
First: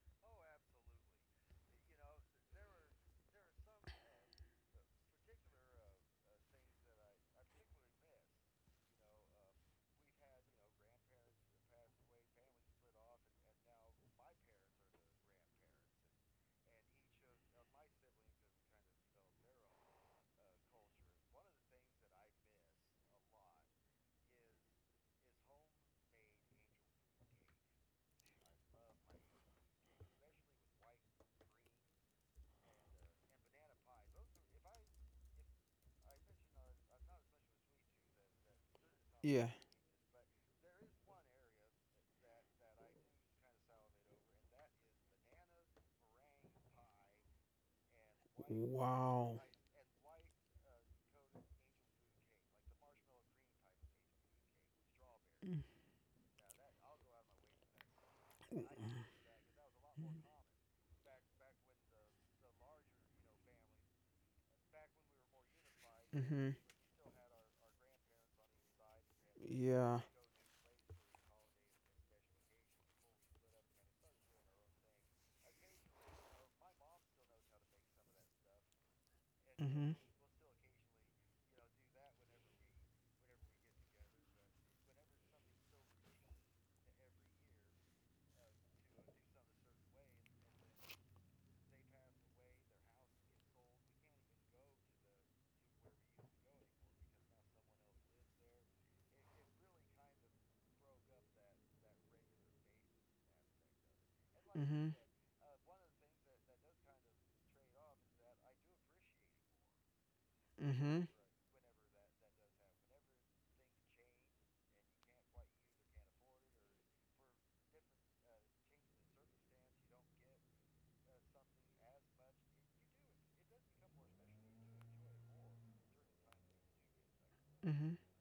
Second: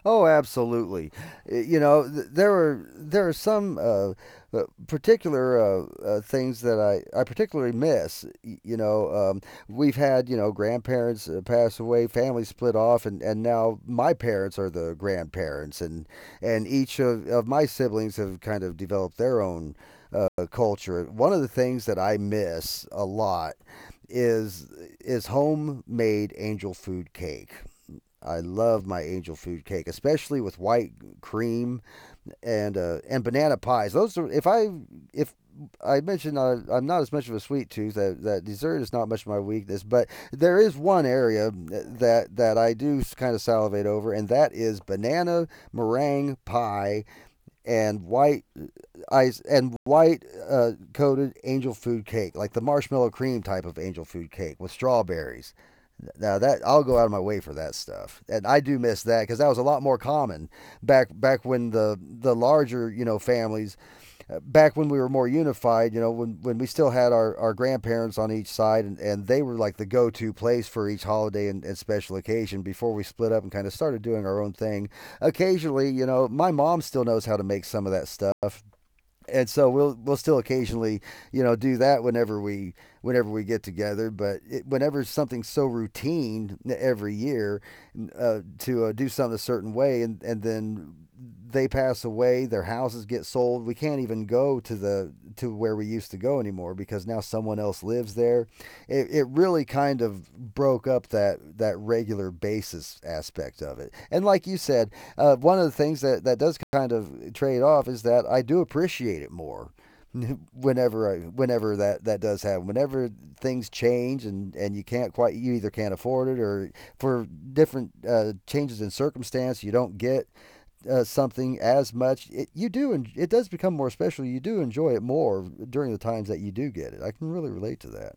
[SPEAKER 2] Oh, absolutely. You know, there are some particular things that I particularly miss. You know, we've had, you know, grandparents pass away, family split off, and now my parents are the grandparents, and each of my siblings have kind of developed their own culture. One of the things that I miss a lot is homemade angel food cake. I love my angel food cake, especially with white cream and banana pies. Those are if I mentioned I'm not as much of a sweet tooth, that dessert is not much of my
[SPEAKER 1] Yeah.
[SPEAKER 2] weakness, but there is one area that I do kind of salivate over, and that is banana meringue pie and white ice
[SPEAKER 1] Wow.
[SPEAKER 2] and white coated angel food cake, like the marshmallow cream type of angel food cake with strawberries. Now that I'll go out of my way for that stuff, and I do miss that because that was a lot more common back when the larger, you know, families, back when we were more unified. You know, when
[SPEAKER 1] Mm-hmm.
[SPEAKER 2] we still had our grandparents on each side, and they were like the
[SPEAKER 1] Yeah.
[SPEAKER 2] go to place for each holiday and special occasion. Before we split up and kind of started doing our own thing, occasionally, you know, my mom still knows how to make some of that stuff, and so
[SPEAKER 1] Mm-hmm.
[SPEAKER 2] we'll still occasionally, you know, do that whenever we get together. But whenever something's so routine every year, to do something a certain way, and then they pass away, their houses get sold, we can't even go to the to where we used to go anymore because now someone else lives there. It really kind of broke up that regular basis aspect of it. And like you
[SPEAKER 1] Mm-hmm.
[SPEAKER 2] said, one of the things that, that does kind of trade off is that I do appreciate it more
[SPEAKER 1] Mm-hmm.
[SPEAKER 2] whenever whenever that does happen, whenever things change, and you can't quite, you either can't afford it or for different changes in circumstance you don't get something as much. You do, and it does become more special, you do enjoy it more during the times that you do get it. I can really relate to
[SPEAKER 1] Mm-hmm.
[SPEAKER 2] that.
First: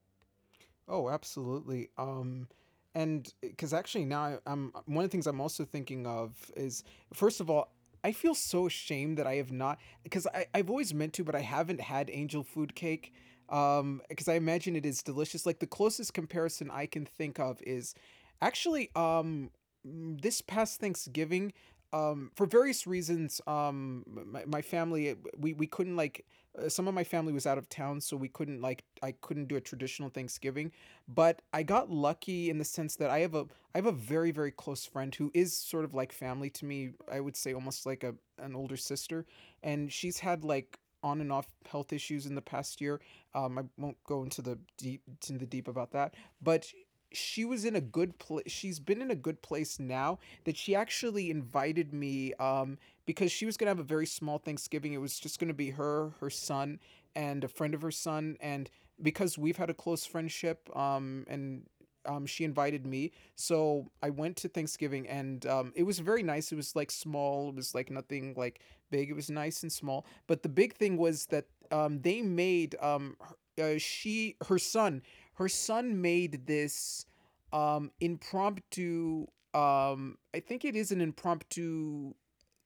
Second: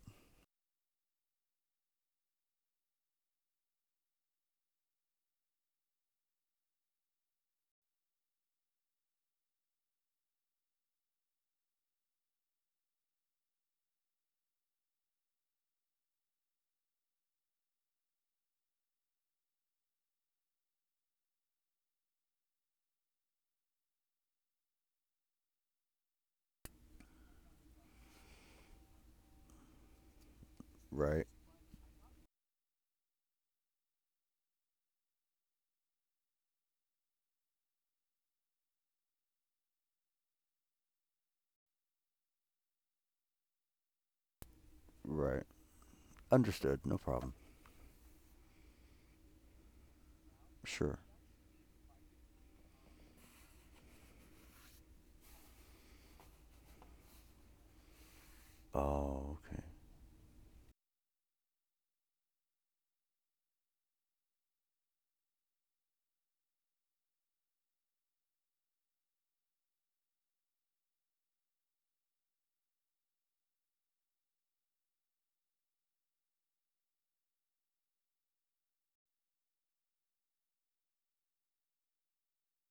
[SPEAKER 1] Oh, absolutely. And because actually now I'm one of the things I'm also thinking of is first of all, I feel so ashamed that I have not, because I've always meant to, but I haven't had angel food cake. Because I imagine it is delicious. Like the closest comparison I can think of is actually um this past Thanksgiving. For various reasons, my family we couldn't like some of my family was out of town, so we couldn't like I couldn't do a traditional Thanksgiving,
[SPEAKER 2] Right,
[SPEAKER 1] but I got lucky in the sense that I have a very very close friend who is sort of like family to me. I would say almost like a an older sister, and she's had like on and off health issues in the past year. I won't go into
[SPEAKER 2] right,
[SPEAKER 1] the deep about that, but
[SPEAKER 2] understood, no problem.
[SPEAKER 1] she was in a good place. She's been in a good place now, that she
[SPEAKER 2] Sure.
[SPEAKER 1] actually invited me, because she was gonna have a very small Thanksgiving. It was just gonna be her, her son, and a friend of her son. And
[SPEAKER 2] Oh,
[SPEAKER 1] because we've
[SPEAKER 2] okay.
[SPEAKER 1] had a close friendship, and she invited me. So I went to Thanksgiving, and it was very nice. It was like small, it was like nothing like big. It was nice and small. But the big thing was that they made her, uh, she her son her son made this impromptu. I think it is an impromptu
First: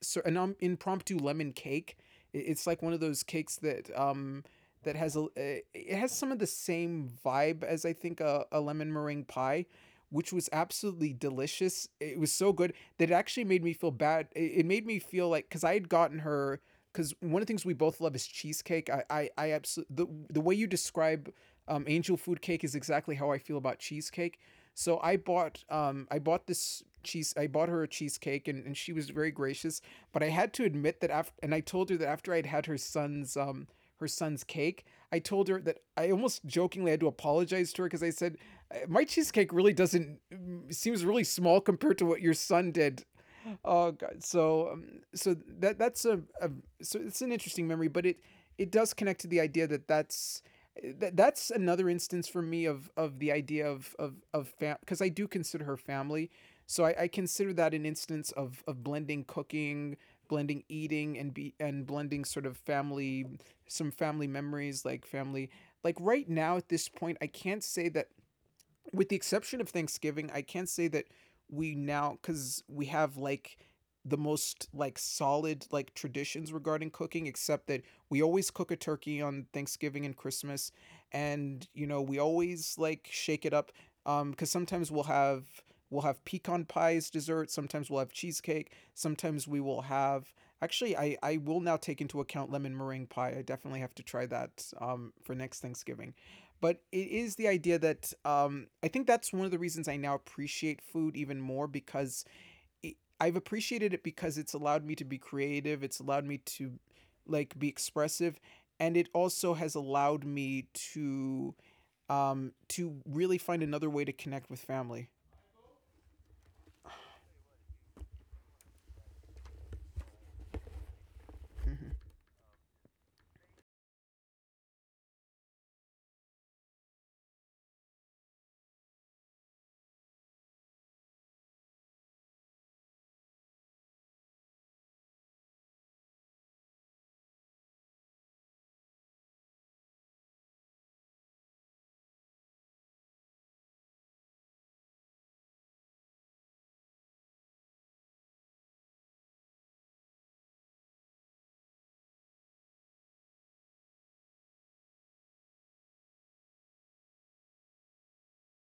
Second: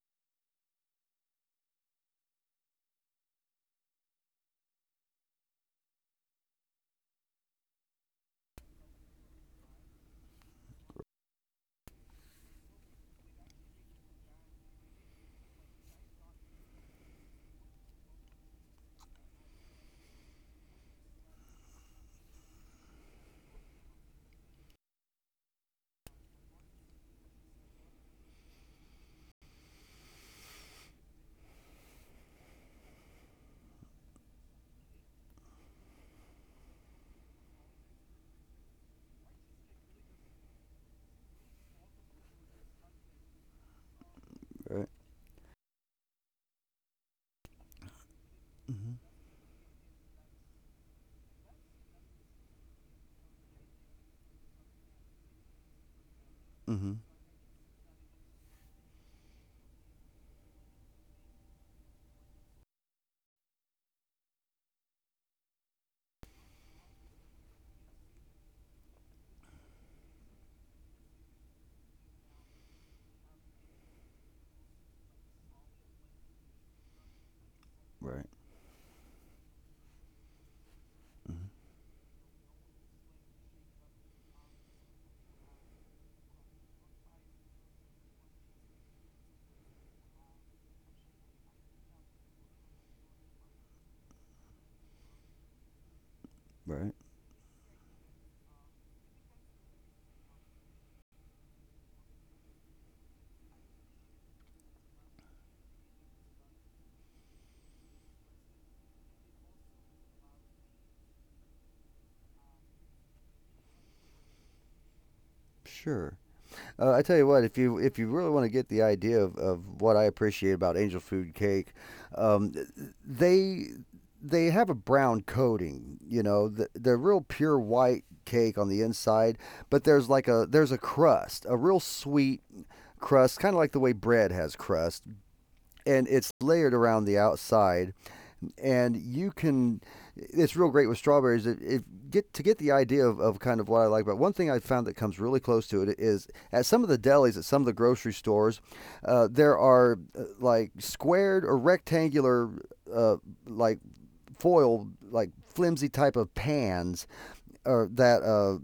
[SPEAKER 1] so an impromptu lemon cake. It's like one of those cakes that that has a it has some of the same vibe as I think a lemon meringue pie, which was absolutely delicious. It was so good that it actually made me feel bad. It made me feel like, because I had gotten her, because one of the things we both love is cheesecake. I absolutely, the way you describe angel food cake is exactly how I feel about cheesecake. So I bought this cheese I bought her a cheesecake, and she was very gracious, but I had to admit that after, and I told her that after I'd had her son's cake, I told her that I almost jokingly had to apologize to her because I said, My cheesecake really doesn't mm, seems really small compared to what your son did. Oh god." So
[SPEAKER 2] Right,
[SPEAKER 1] so that that's a so it's an interesting memory, but it does connect to the idea that that's another instance for me of the idea of fam, because I do consider her family. So
[SPEAKER 2] mm-hmm
[SPEAKER 1] I consider that an instance of blending cooking, blending eating, and blending sort of family, some family memories like family. Like right now at this point, I can't say that, with the exception of Thanksgiving, I can't say that we now, because we have like the most like solid like traditions regarding cooking, except that we
[SPEAKER 2] right.
[SPEAKER 1] always cook a turkey on Thanksgiving and Christmas,
[SPEAKER 2] Mm-hmm.
[SPEAKER 1] and you know we always like shake it up, cuz sometimes we'll have pecan pie as dessert, sometimes we'll have cheesecake, sometimes we will have, actually I will now take into account lemon meringue pie. I definitely have to try that for next Thanksgiving. But
[SPEAKER 2] Right.
[SPEAKER 1] it is the idea that I think that's one of the reasons I now appreciate food even more, because I've appreciated it because it's allowed me to be creative. It's allowed me to like be expressive, and it also has allowed me to to really find another way to connect with family.
[SPEAKER 2] Sure. I tell you what, if you really want to get the idea of what I appreciate about angel food cake,
[SPEAKER 1] Mm-hmm.
[SPEAKER 2] um, th- they have a brown coating. You know, they're real pure white cake on the inside, but there's like a there's a crust, a real sweet crust, kind of like the way bread has crust, and it's layered around the outside, and you can, it's real great with strawberries. It get to get the idea of kind of what I like. But one thing I found that comes really close to it is at some of the delis at some of the grocery stores, there are, like squared or rectangular, uh, like foil, like flimsy type of pans, or that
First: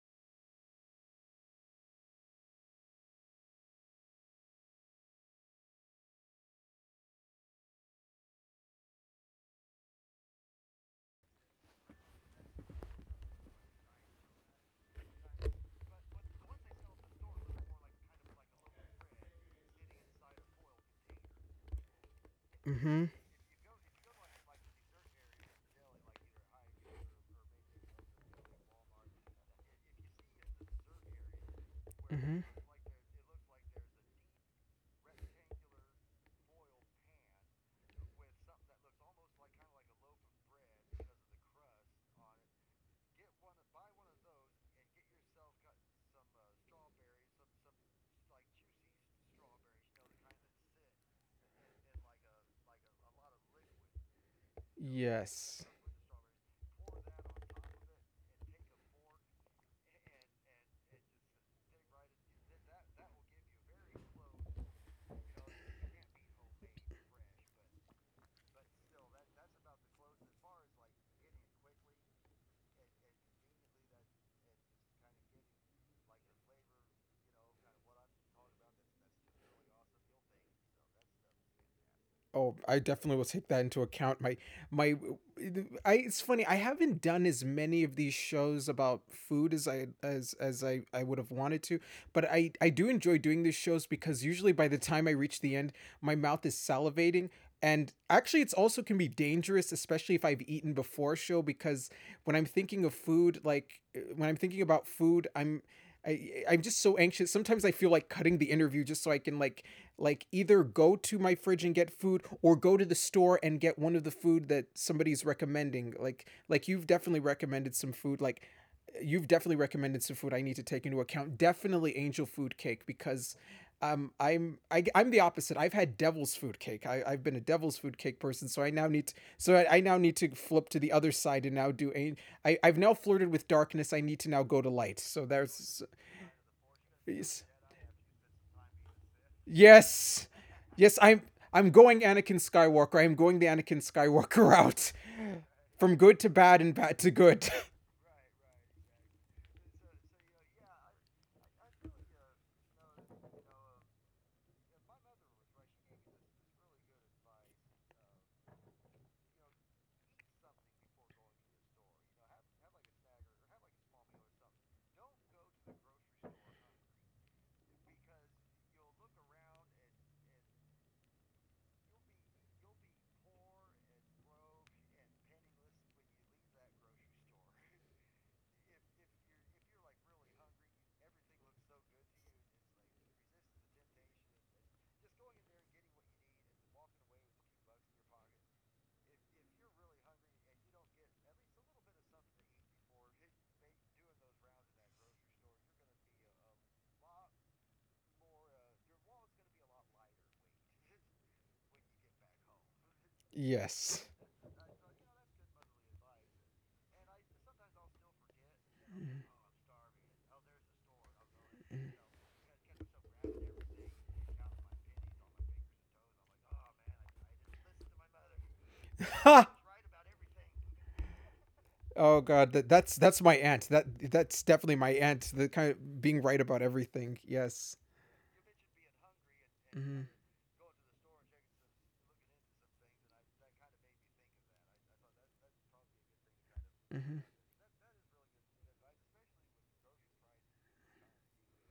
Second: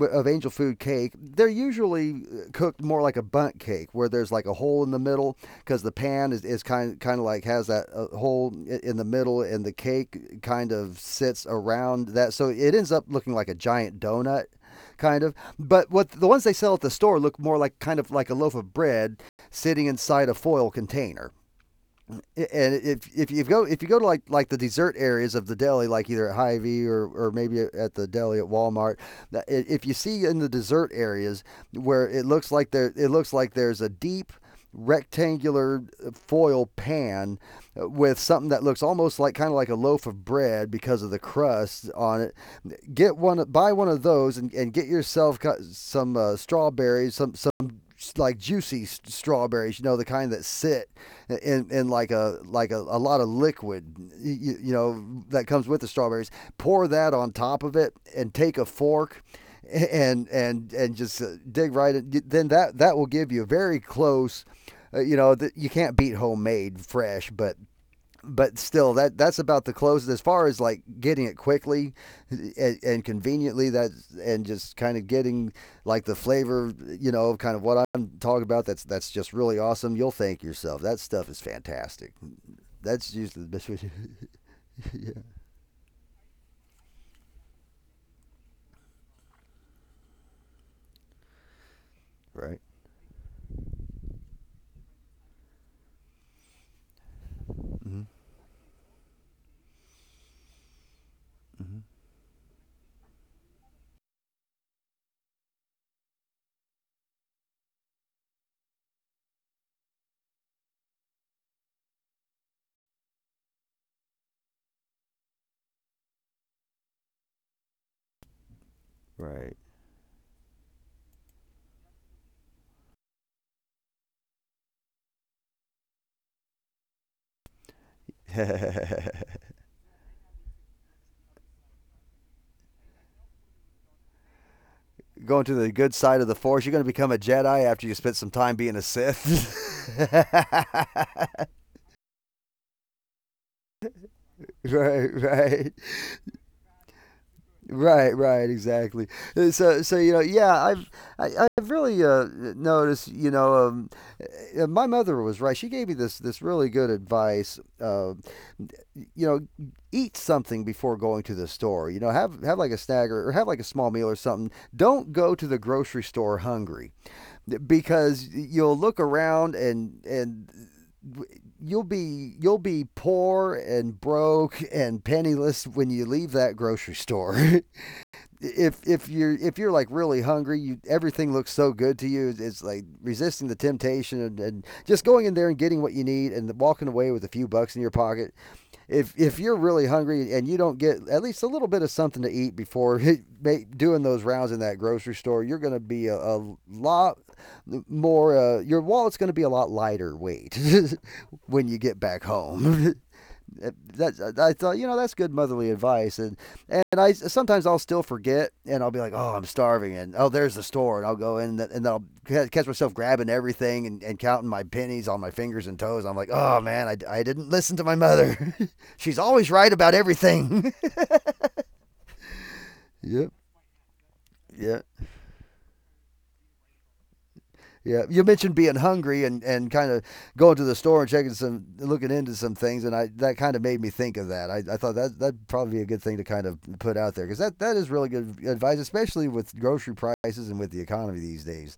[SPEAKER 2] of angel food cake. They're usually cooked more like a bundt cake, where there's like a hole in the middle, because the pan is kind of like has that hole in the middle, and the cake kind of sits around that, so it ends up looking like a giant donut. Kind of, but what the ones they sell at the store look more like kind of like a loaf of bread sitting inside a foil container. And
[SPEAKER 1] Mm-hmm.
[SPEAKER 2] if you go to like the dessert areas of the deli, like either at Hy-Vee or maybe at the deli at Walmart, if you see in the dessert areas where it
[SPEAKER 1] Mm-hmm.
[SPEAKER 2] looks like there it looks like there's a deep rectangular foil pan with something that looks almost like kind of like a loaf of bread because of the crust on it, get one, buy one of those, and get yourself some strawberries, some like juicy strawberries, you know, the kind that sit in like a a lot of liquid, you know, that comes
[SPEAKER 1] Yes.
[SPEAKER 2] with the strawberries. Pour that on top of it and take a fork and just dig right in. Then that will give you a very close. You know, that you can't beat homemade fresh, but still, that that's about the closest as far as like getting it quickly and conveniently. That and just kind of getting like the flavor, you know, kind of what I'm talking about. That's just really awesome. You'll thank yourself. That stuff is fantastic.
[SPEAKER 1] Oh, I
[SPEAKER 2] That's
[SPEAKER 1] definitely will
[SPEAKER 2] usually
[SPEAKER 1] take
[SPEAKER 2] the
[SPEAKER 1] that
[SPEAKER 2] best way
[SPEAKER 1] into
[SPEAKER 2] to,
[SPEAKER 1] account. My I it's funny. I haven't done as many of these shows about food as I would have wanted to, but
[SPEAKER 2] right?
[SPEAKER 1] I do enjoy doing these shows, because usually by the time I reach the end, my mouth is salivating, and
[SPEAKER 2] Mm-hmm.
[SPEAKER 1] actually it's also can be dangerous, especially if I've eaten before a show,
[SPEAKER 2] Mm-hmm.
[SPEAKER 1] because when I'm thinking of food like when I'm thinking about food, I'm just so anxious. Sometimes I feel like cutting the interview just so I can like either go to my fridge and get food, or go to the store and get one of the food that somebody's recommending, like you've definitely recommended some food, like you've definitely
[SPEAKER 2] Right.
[SPEAKER 1] recommended some food I need to take into account, definitely angel food cake. Because I'm the opposite. I've had devil's food cake. I've been a devil's food cake person, so I now need to, so I now need to flip to the other side and now do a, I've now flirted with darkness. I need to now go to light. So
[SPEAKER 2] Going to the
[SPEAKER 1] there's
[SPEAKER 2] good side of the force, you're going to become a Jedi after you spent some time being a Sith.
[SPEAKER 1] Yes. Yes, I'm going Anakin Skywalker. I am going the Anakin Skywalker route.
[SPEAKER 2] Right, right.
[SPEAKER 1] From good to bad and bad to good.
[SPEAKER 2] Right, right, exactly. So, you know, yeah, I've really noticed. You know, my mother was right. She gave me this really good advice. You know, eat something before going to the store. You know, have like a snack, or have like a small meal or something. Don't go to the grocery store hungry, because you'll look around, and you'll be, poor and broke and penniless when you leave that grocery store. If if you're like really hungry, you, everything looks so good to you. It's like resisting the temptation, and just going in there and getting what you need and walking away with a few bucks in your pocket. If you're really hungry and you don't get at least a little bit of something to eat before doing those rounds in that grocery store, you're going to be a lot more. Your wallet's going to be a lot lighter weight when you get back home.
[SPEAKER 1] Yes.
[SPEAKER 2] That I thought, you know, that's good motherly advice. And I sometimes I'll still forget, and I'll be like, oh, I'm starving, and oh, there's the store, and I'll go in, and then I'll catch myself grabbing everything and counting my pennies on my fingers and toes. I'm like, oh man, I didn't listen to my mother. She's always
[SPEAKER 1] Ha!
[SPEAKER 2] right about everything.
[SPEAKER 1] Oh god, that's that's
[SPEAKER 2] Yep.
[SPEAKER 1] my aunt. That's definitely
[SPEAKER 2] Yeah.
[SPEAKER 1] my aunt. The kind of being right about everything. Yes.
[SPEAKER 2] Yeah, you mentioned being hungry and kind of
[SPEAKER 1] Mm-hmm.
[SPEAKER 2] going to the store and checking some, looking into some things, and I that kind of made me think of that. I thought that that'd probably be a good thing to kind of put out
[SPEAKER 1] Mm-hmm.
[SPEAKER 2] there because that is really good advice, especially with grocery prices and with the economy these days.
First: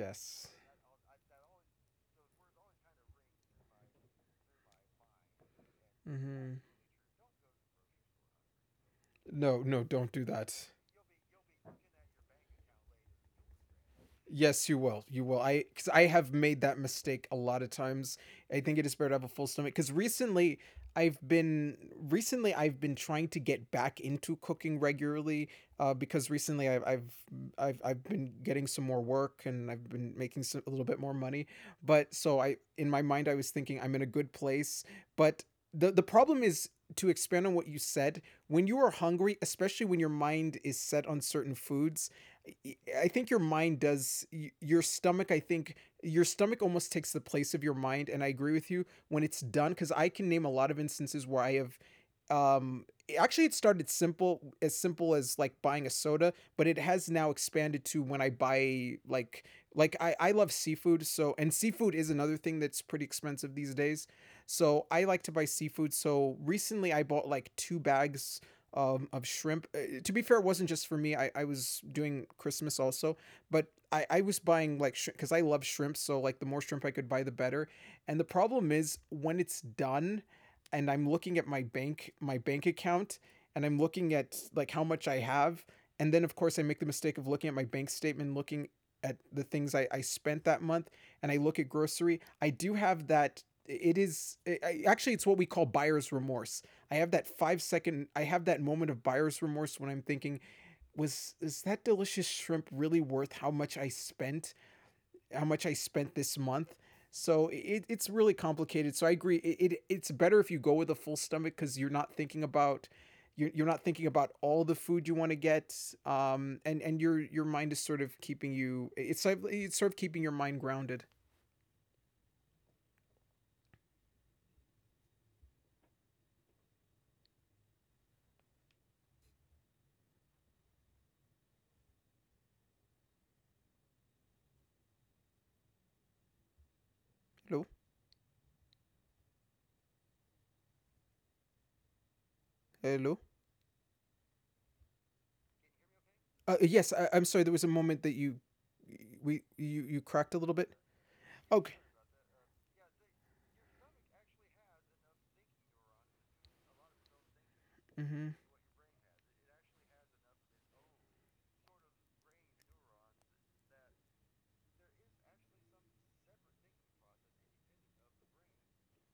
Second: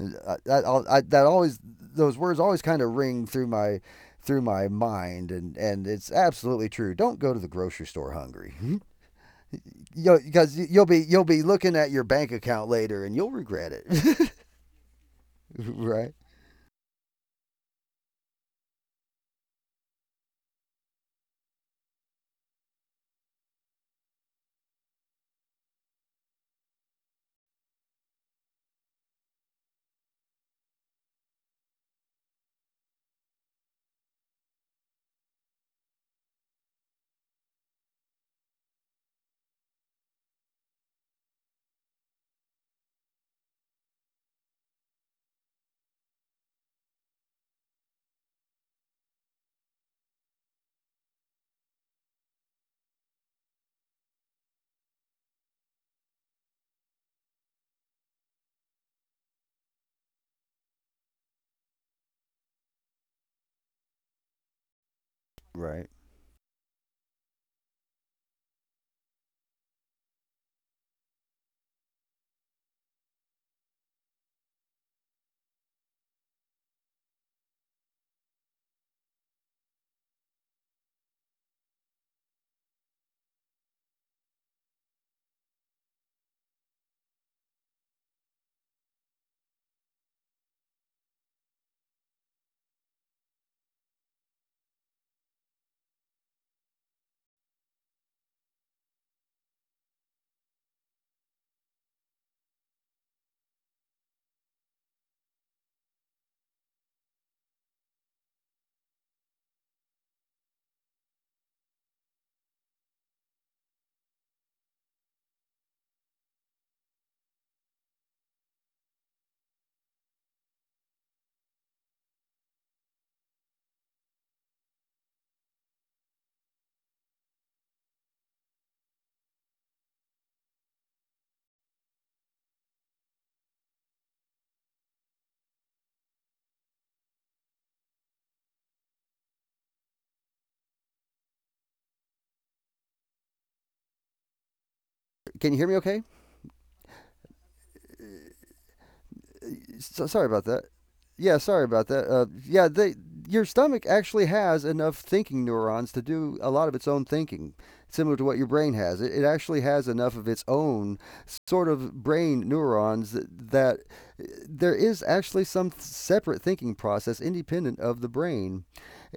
[SPEAKER 2] I, that al- I, that always those words always kind of ring through my mind, and it's
[SPEAKER 1] Mm-hmm.
[SPEAKER 2] absolutely true. Don't go to the grocery store hungry. Mhm.
[SPEAKER 1] No, no, don't
[SPEAKER 2] You
[SPEAKER 1] do
[SPEAKER 2] because
[SPEAKER 1] that.
[SPEAKER 2] you'll be looking at your bank account later and you'll regret it.
[SPEAKER 1] Yes, you will. You will. I, because I
[SPEAKER 2] Right.
[SPEAKER 1] have made that mistake a lot of times. I think it is better to have a full stomach. Because I've been recently I've been trying to get back into cooking regularly. Because recently I've been getting some more work, and I've been making some, a little bit more money. But so I in my mind I was thinking I'm in a good place. But the problem is, to expand on what you said, when you are hungry, especially when your mind is set on certain foods, I think your mind does your stomach. I think your stomach almost takes the place of your mind, and I agree with you when it's done, because I can name a lot of instances where I have. Um, Actually, it started simple as like buying a soda, but it has now expanded to when I buy like I love seafood, so, and seafood is another thing that's pretty expensive these days. So I like to buy
[SPEAKER 2] Right.
[SPEAKER 1] seafood. So recently, I bought like two bags of shrimp. To be fair, it wasn't just for me. I was doing Christmas also, but I was buying like shrimp because I love shrimp, so like the more shrimp I could buy, the better. And the problem is when it's done, and I'm looking at my bank account, and I'm looking at like how much I have, and then of course I make the mistake of looking at my bank statement, looking at the things I spent that month, and I look at grocery. I do have that. It is actually it's what we call buyer's remorse. I have that 5-second, I have that moment of buyer's remorse when I'm thinking, was is that delicious shrimp really worth how much I spent, how much I spent this month? So it's really complicated. So I agree. It it's better if you go with a full stomach, because you're not thinking about you're not thinking about all the food you want to get, and your mind is sort of keeping you it's sort of keeping your mind grounded. Hello. Hello.
[SPEAKER 2] Can you hear me okay?
[SPEAKER 1] Yes, I'm sorry, there was a moment that you we you you
[SPEAKER 2] So, sorry
[SPEAKER 1] cracked a
[SPEAKER 2] about
[SPEAKER 1] little
[SPEAKER 2] that.
[SPEAKER 1] bit.
[SPEAKER 2] Yeah, sorry
[SPEAKER 1] Okay.
[SPEAKER 2] about that. Your stomach actually has enough thinking neurons to do a lot of its own thinking, similar
[SPEAKER 1] Mm-hmm.
[SPEAKER 2] to what your brain has. It actually has enough of its own sort of brain neurons that uh, there is actually some separate thinking process independent of the brain.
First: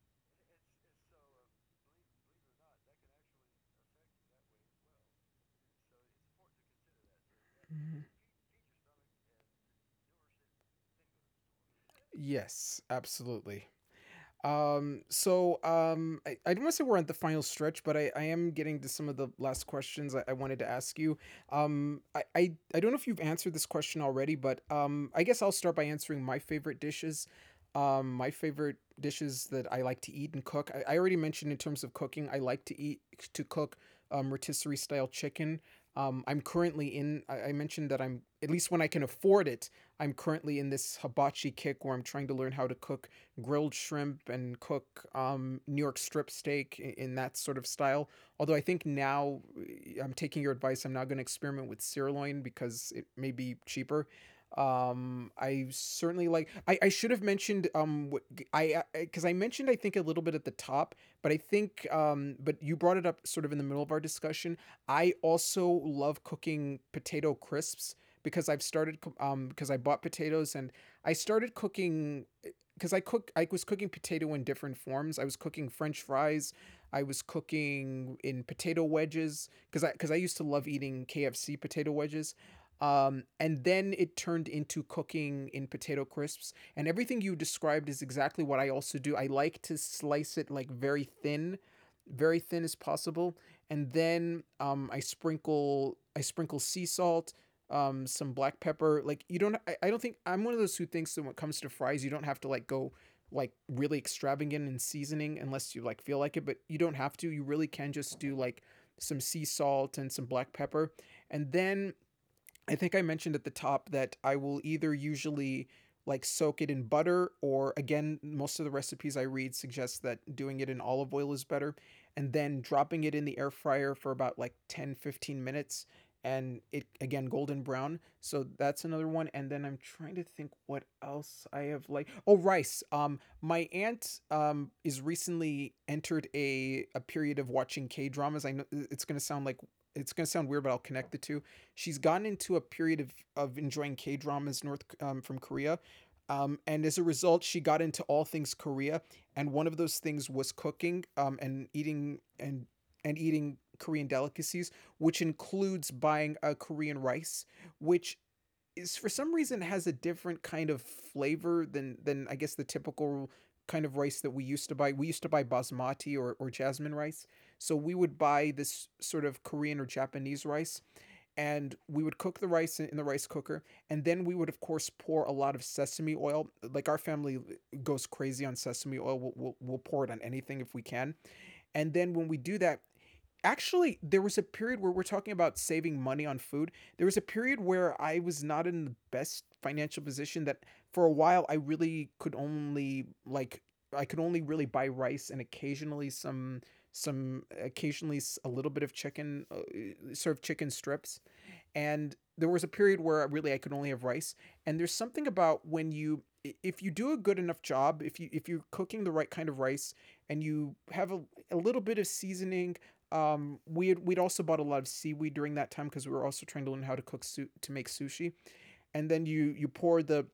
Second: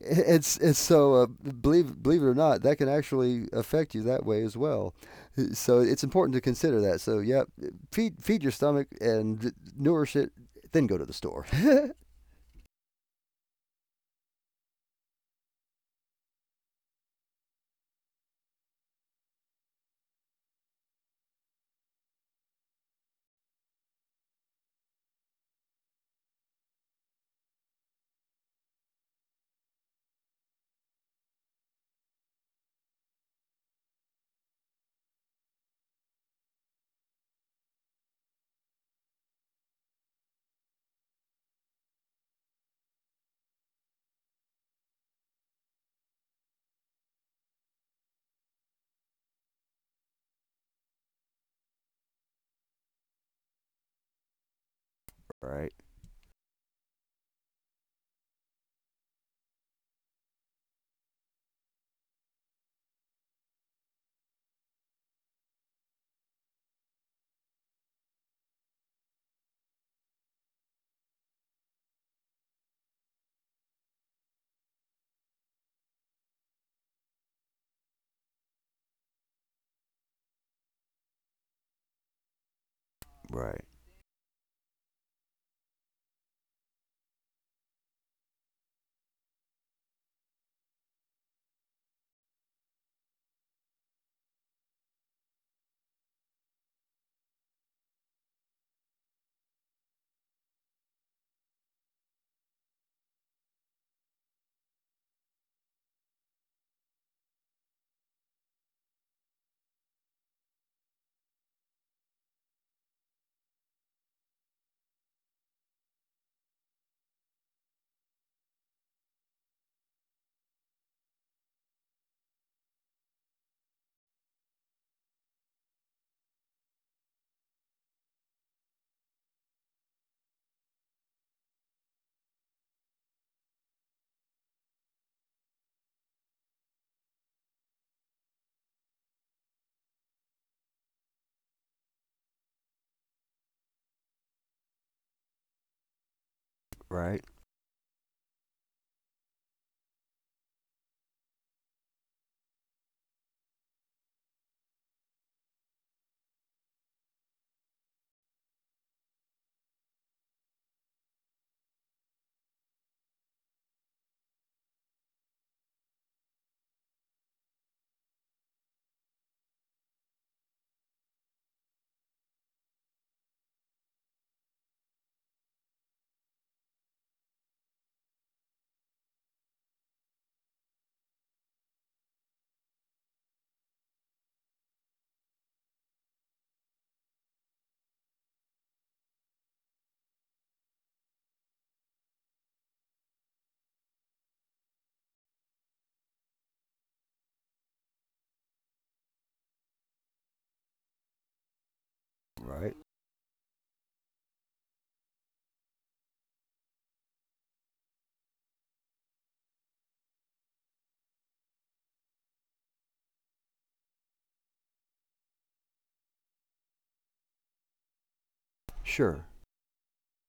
[SPEAKER 2] It's so believe it or not, that can actually affect you that way as well. So it's important to consider that. So yeah,
[SPEAKER 1] Mm-hmm.
[SPEAKER 2] feed your stomach and nourish it then go to the store.
[SPEAKER 1] Yes, absolutely. I don't want to say we're at the final stretch, but I am getting to some of the last questions I wanted to ask you. I don't know if you've answered this question already, but I guess I'll start by answering my favorite dishes. My favorite dishes that I like to eat and cook. I already mentioned in terms of cooking, I like to eat to cook rotisserie style chicken. I'm currently in. I mentioned that I'm at least when I can afford it. I'm currently in this hibachi kick where I'm trying to learn how to cook grilled shrimp and cook New York strip steak in that sort of style. Although I think now I'm taking your advice. I'm not going to experiment with sirloin because it may be cheaper. I
[SPEAKER 2] Right,
[SPEAKER 1] certainly like. I should have mentioned what g- I because I, mentioned I think a little bit at the top, but I think but you brought it up sort of in the middle of our discussion. I also love cooking potato crisps because I've started because I bought potatoes and I started cooking because I was cooking potato in different forms. I was cooking French fries. I was cooking in potato wedges because I used to love eating KFC potato wedges. And
[SPEAKER 2] right,
[SPEAKER 1] then it turned into cooking in potato crisps. And everything you described is exactly what I also do. I like to slice it like very thin as possible. And then I sprinkle sea salt, some black pepper. Like, you don't, I don't think I'm one of those who thinks that when it comes to fries you don't have to like go like really extravagant in seasoning unless you like feel like it, but you don't have to. You really can just do like some sea salt and some black pepper, and then I think I mentioned at the top that I will either usually like soak it in butter, or again most of the recipes I read suggest that doing it in olive oil is better, and then dropping it in the air fryer for about like 10, 15 minutes, and it again golden brown. So that's another one. And then I'm trying to think what else I have, like oh, rice. My aunt is recently entered a period of watching K-dramas. I know it's going to sound like it's going to sound weird, but I'll connect the two. She's gotten into a period of enjoying K dramas North, from Korea, and as a
[SPEAKER 2] right,
[SPEAKER 1] result, she got into all things Korea. And one of those things was cooking, and eating, and eating Korean delicacies, which includes buying a Korean rice, which is for some reason has a different kind of flavor than I guess the typical kind of rice that we used to buy. We used to buy basmati, or jasmine rice. So we would buy this sort of Korean or Japanese rice, and we would cook the rice in the rice cooker, and then we would of course pour a lot of sesame oil. Like, our family goes crazy on sesame oil. We'll pour it on anything if we can. And then when we do that, actually there was a period where we're talking about saving money on food. There was a period where I was not in the best financial position, that for a while I really could only like I could only really buy rice and occasionally some occasionally a little bit of chicken, sort of chicken strips. And there was a
[SPEAKER 2] right.
[SPEAKER 1] period where really I could only have rice. And there's something about when you, if you do a good enough job, if you if you're cooking the right kind of rice and you have a little bit of seasoning, we had, we'd also bought a lot of seaweed during that time because we were also trying to learn how to cook to make sushi, and then
[SPEAKER 2] Sure.
[SPEAKER 1] you pour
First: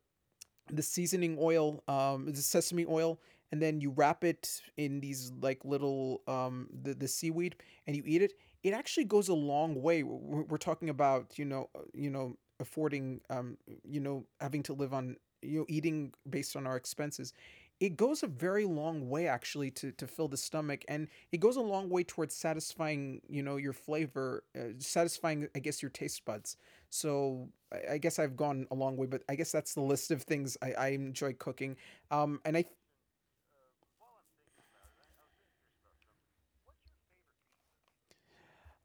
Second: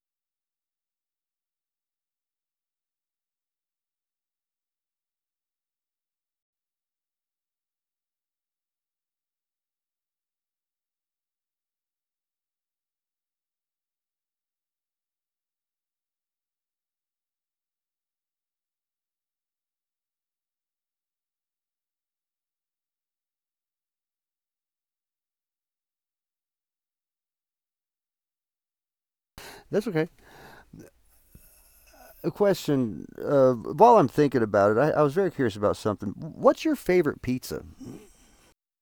[SPEAKER 1] the seasoning oil, the sesame oil, and then you wrap it in these like little, the seaweed, and you eat it. It actually goes a long way. We're talking about, you know, you know, affording, you know, having to live on, you know, eating based on our expenses. It goes a very long way actually to fill the stomach, and it goes a long way towards satisfying you know your flavor, satisfying I guess your taste buds. So I guess I've gone a long way, but I guess that's the
[SPEAKER 2] That's okay.
[SPEAKER 1] list of things I enjoy cooking.
[SPEAKER 2] A
[SPEAKER 1] And I
[SPEAKER 2] question. While I'm thinking about it, I was very curious about something. What's your favorite pizza?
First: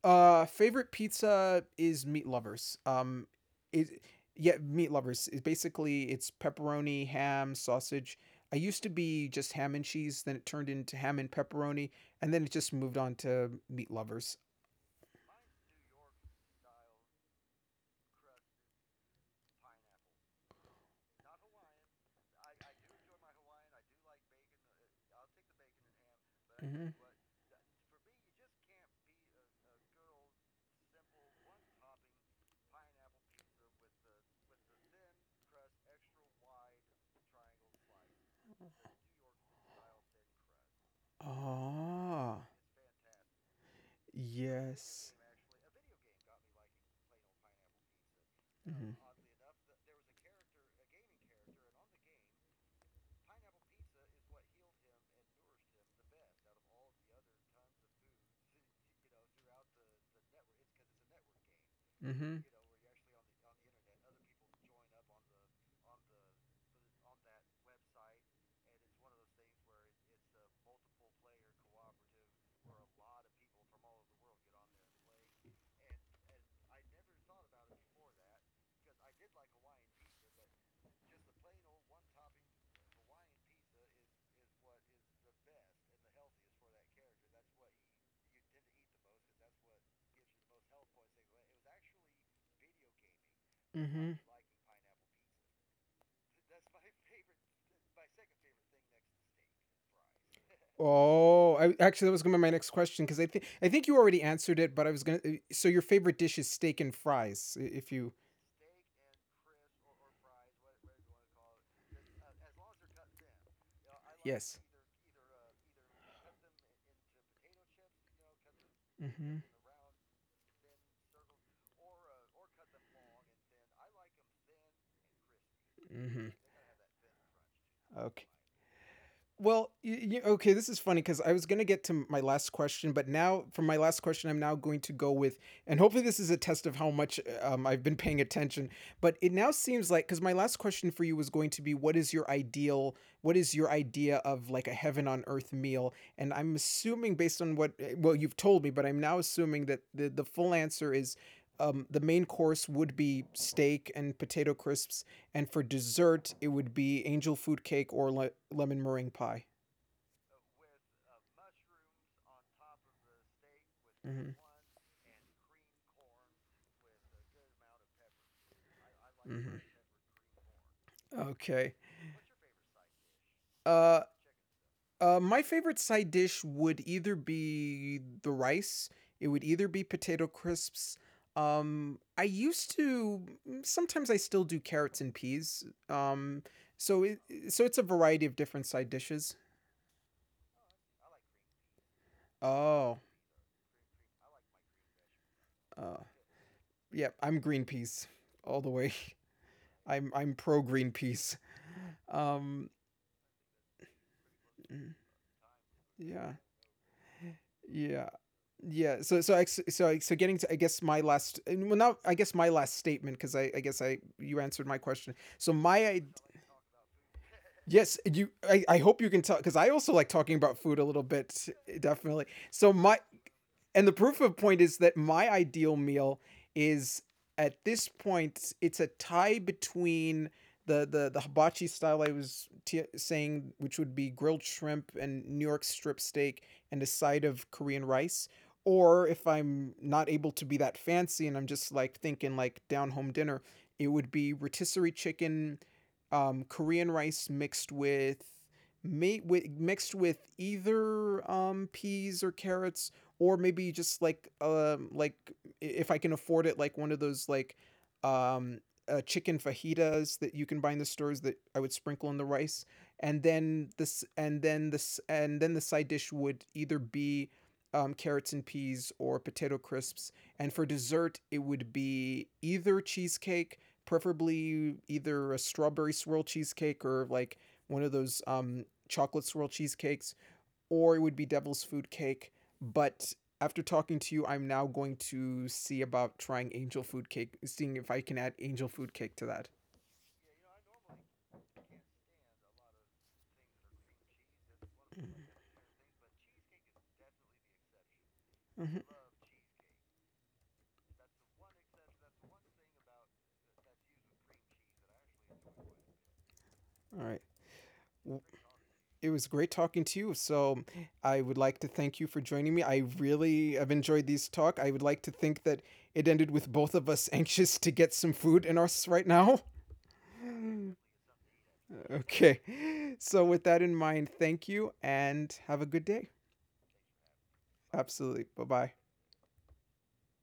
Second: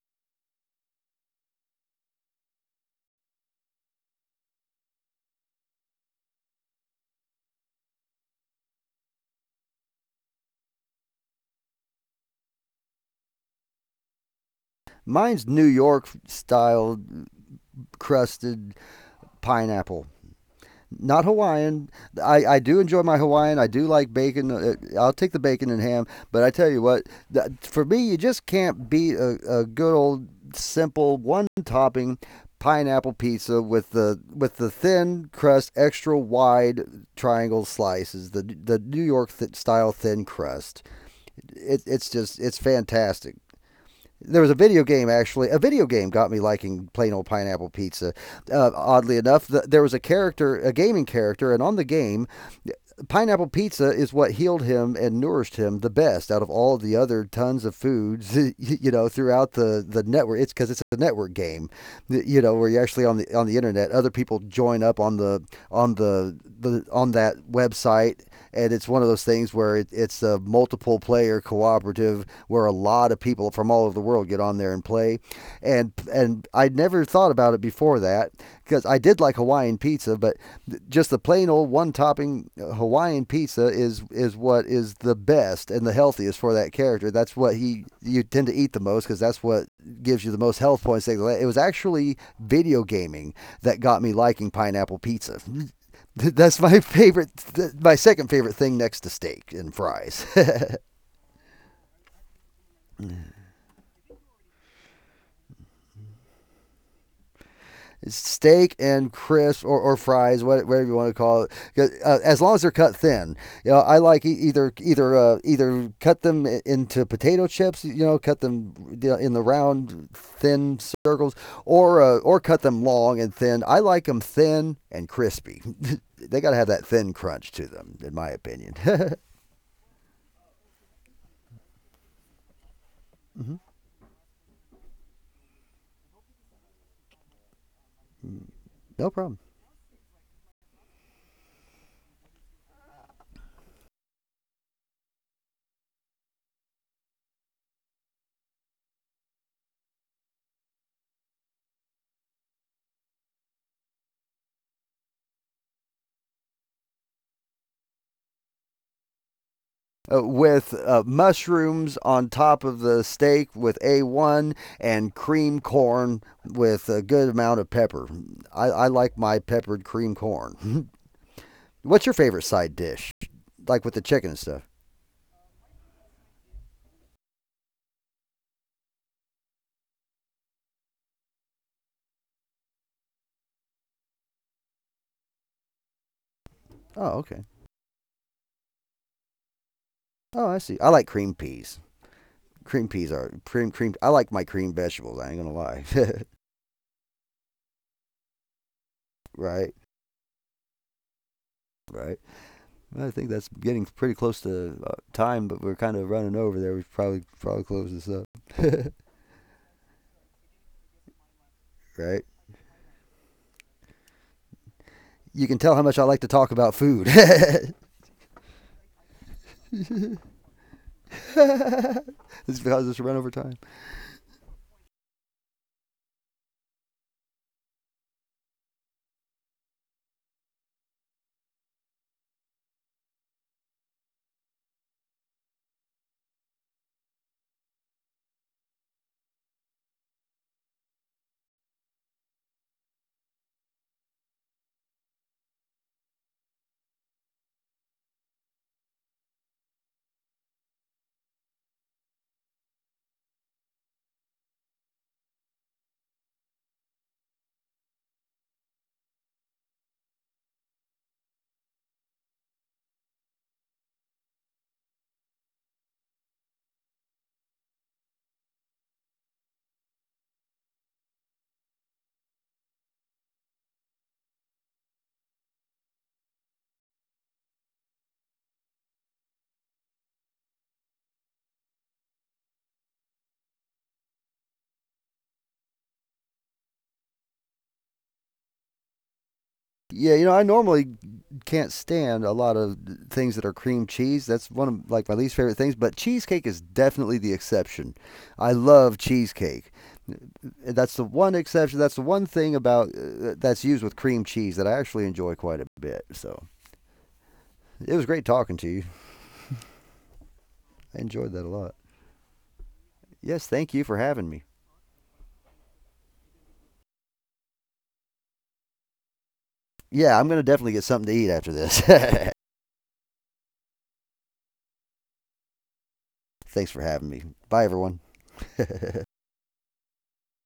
[SPEAKER 1] favorite pizza is meat lovers. It yeah, meat lovers is basically it's pepperoni, ham, sausage. I used to be just ham and cheese, then it turned into ham and pepperoni, and then it just moved on to meat lovers.
[SPEAKER 2] Mine's New York style crusted pineapple. Not Hawaiian. I do enjoy my Hawaiian. I do like bacon. I'll take the bacon and ham. But I tell you
[SPEAKER 1] Hmm.
[SPEAKER 2] what, for me, you just can't beat a good old simple one topping pineapple pizza with the thin crust, extra wide triangle slices, the New York style thin crust. It's just
[SPEAKER 1] Ah,
[SPEAKER 2] it's fantastic. There was a video game
[SPEAKER 1] yes.
[SPEAKER 2] actually. A video game got me liking plain old pineapple pizza.
[SPEAKER 1] Hmm.
[SPEAKER 2] Oddly enough, there was a character, a gaming character, and on the game, pineapple pizza is what healed him and nourished him the best out of all the other tons of foods you know throughout the network. It's because it's a network game,
[SPEAKER 1] Mm-hmm, you
[SPEAKER 2] you
[SPEAKER 1] know.
[SPEAKER 2] know, where you're actually on the internet, other people join up on the on that website, and it's one of those things where it's a multiple player cooperative where a lot of people from all over the world get on there and play.
[SPEAKER 1] Play.
[SPEAKER 2] And I'd never thought about it before that because I did like Hawaiian pizza, but just the plain old one topping Hawaiian pizza is what is the best and the healthiest for that character. That's what he you tend to eat the most because that's what gives you the most health points. It was actually video gaming that got me liking pineapple pizza. That's my favorite, my second favorite thing next to steak and fries.
[SPEAKER 1] Oh, I, actually, that was gonna be my next question because I think you already answered it, but I was gonna. So your favorite dish is steak and fries, if you. You
[SPEAKER 2] Steak and crisps or fries, whatever you want to call it, as long as they're cut thin. You know, I like either either either cut them into potato chips, you know, cut them
[SPEAKER 1] know.
[SPEAKER 2] in the round thin circles, or cut them long and thin. I like them thin and crispy.
[SPEAKER 1] Mm-hmm.
[SPEAKER 2] They got to have that thin crunch to them, in
[SPEAKER 1] Mm-hmm.
[SPEAKER 2] my opinion.
[SPEAKER 1] Well, you y okay, this is funny because I was going to get to my last question, but now
[SPEAKER 2] Mm-hmm.
[SPEAKER 1] for my last question, I'm now going to go with, and hopefully this is a test of how much I've been paying attention.
[SPEAKER 2] No
[SPEAKER 1] But it
[SPEAKER 2] problem.
[SPEAKER 1] now seems like, because my last question for you was going to be, what is your ideal, what is your idea of like a heaven on earth meal? And I'm assuming based on what, well, you've told me, but I'm now assuming that the full answer is the main course would be steak and potato crisps, and for dessert, it would be angel food cake or lemon meringue pie.
[SPEAKER 2] With mushrooms on top of the steak with
[SPEAKER 1] Hmm.
[SPEAKER 2] A1 and cream corn with a good amount of pepper. I like my
[SPEAKER 1] Hmm.
[SPEAKER 2] peppered cream corn.
[SPEAKER 1] Okay.
[SPEAKER 2] What's your favorite side dish? Like with
[SPEAKER 1] Uh,
[SPEAKER 2] the chicken and stuff?
[SPEAKER 1] my favorite side dish would either be the rice. It would either be potato crisps. I used to sometimes I still do carrots and peas. So
[SPEAKER 2] Oh,
[SPEAKER 1] it,
[SPEAKER 2] okay.
[SPEAKER 1] so it's a variety of different side dishes.
[SPEAKER 2] Oh, I see. I like cream peas. Cream
[SPEAKER 1] Oh,
[SPEAKER 2] peas are cream I like my cream vegetables. I ain't gonna lie.
[SPEAKER 1] uh, yeah, I'm green peas all the way.
[SPEAKER 2] Right,
[SPEAKER 1] I'm pro green peas.
[SPEAKER 2] right.
[SPEAKER 1] Um,
[SPEAKER 2] I think that's getting pretty close to
[SPEAKER 1] mm,
[SPEAKER 2] time, but we're kind of
[SPEAKER 1] yeah.
[SPEAKER 2] running over there. We should probably close
[SPEAKER 1] Yeah.
[SPEAKER 2] this up.
[SPEAKER 1] Yeah. So getting to I guess my last, well not I
[SPEAKER 2] Right.
[SPEAKER 1] guess my last statement because I guess I you answered my question.
[SPEAKER 2] You
[SPEAKER 1] So
[SPEAKER 2] can tell
[SPEAKER 1] my
[SPEAKER 2] how much
[SPEAKER 1] I
[SPEAKER 2] I like to talk about food.
[SPEAKER 1] yes you I hope you can tell because I also like
[SPEAKER 2] It's
[SPEAKER 1] talking about food a little bit definitely. So
[SPEAKER 2] because
[SPEAKER 1] my
[SPEAKER 2] it's run over time.
[SPEAKER 1] and the proof of point is that my ideal meal is at this point it's a tie between the hibachi style I was saying, which would be grilled shrimp and New York strip steak and a side of Korean rice. Or if I'm not able to be that fancy and I'm just like thinking like down home dinner, it would be rotisserie chicken, Korean rice mixed with, mixed with either, peas or carrots, or maybe just like, if I can afford it, like one of those like um chicken fajitas that you can buy in the stores that I would sprinkle in the rice, and then this and then this and then the side dish would either be, carrots and peas or potato crisps, and for dessert it would be either cheesecake, preferably either a strawberry swirl cheesecake, or like one of those chocolate swirl cheesecakes, or it would be Devil's Food Cake. But after talking to you, I'm now going to see about trying Angel Food Cake, seeing if I can add Angel Food Cake to that.
[SPEAKER 2] Yeah, you know, I normally can't stand a lot of things that are cream cheese. That's one of like my least favorite things, but cheesecake is definitely the exception. I
[SPEAKER 1] Mhm.
[SPEAKER 2] love cheesecake. That's the one exception. That's the one thing about that's used with cream cheese that I actually enjoy quite a bit. So,
[SPEAKER 1] All right.
[SPEAKER 2] it was great talking to you.
[SPEAKER 1] It was great talking to you. So
[SPEAKER 2] I
[SPEAKER 1] I
[SPEAKER 2] enjoyed
[SPEAKER 1] would
[SPEAKER 2] that a
[SPEAKER 1] like to
[SPEAKER 2] lot.
[SPEAKER 1] thank you for joining me. I
[SPEAKER 2] Yes,
[SPEAKER 1] really have
[SPEAKER 2] thank you for
[SPEAKER 1] enjoyed
[SPEAKER 2] having
[SPEAKER 1] this
[SPEAKER 2] me.
[SPEAKER 1] talk. I would like to think that it ended with both of us anxious to get some food in us right now.
[SPEAKER 2] Yeah, I'm going to definitely get something to eat after this.
[SPEAKER 1] Okay. So with that in mind, thank you and have a good day.
[SPEAKER 2] Thanks for having me. Bye, everyone.
[SPEAKER 1] Absolutely. Bye-bye.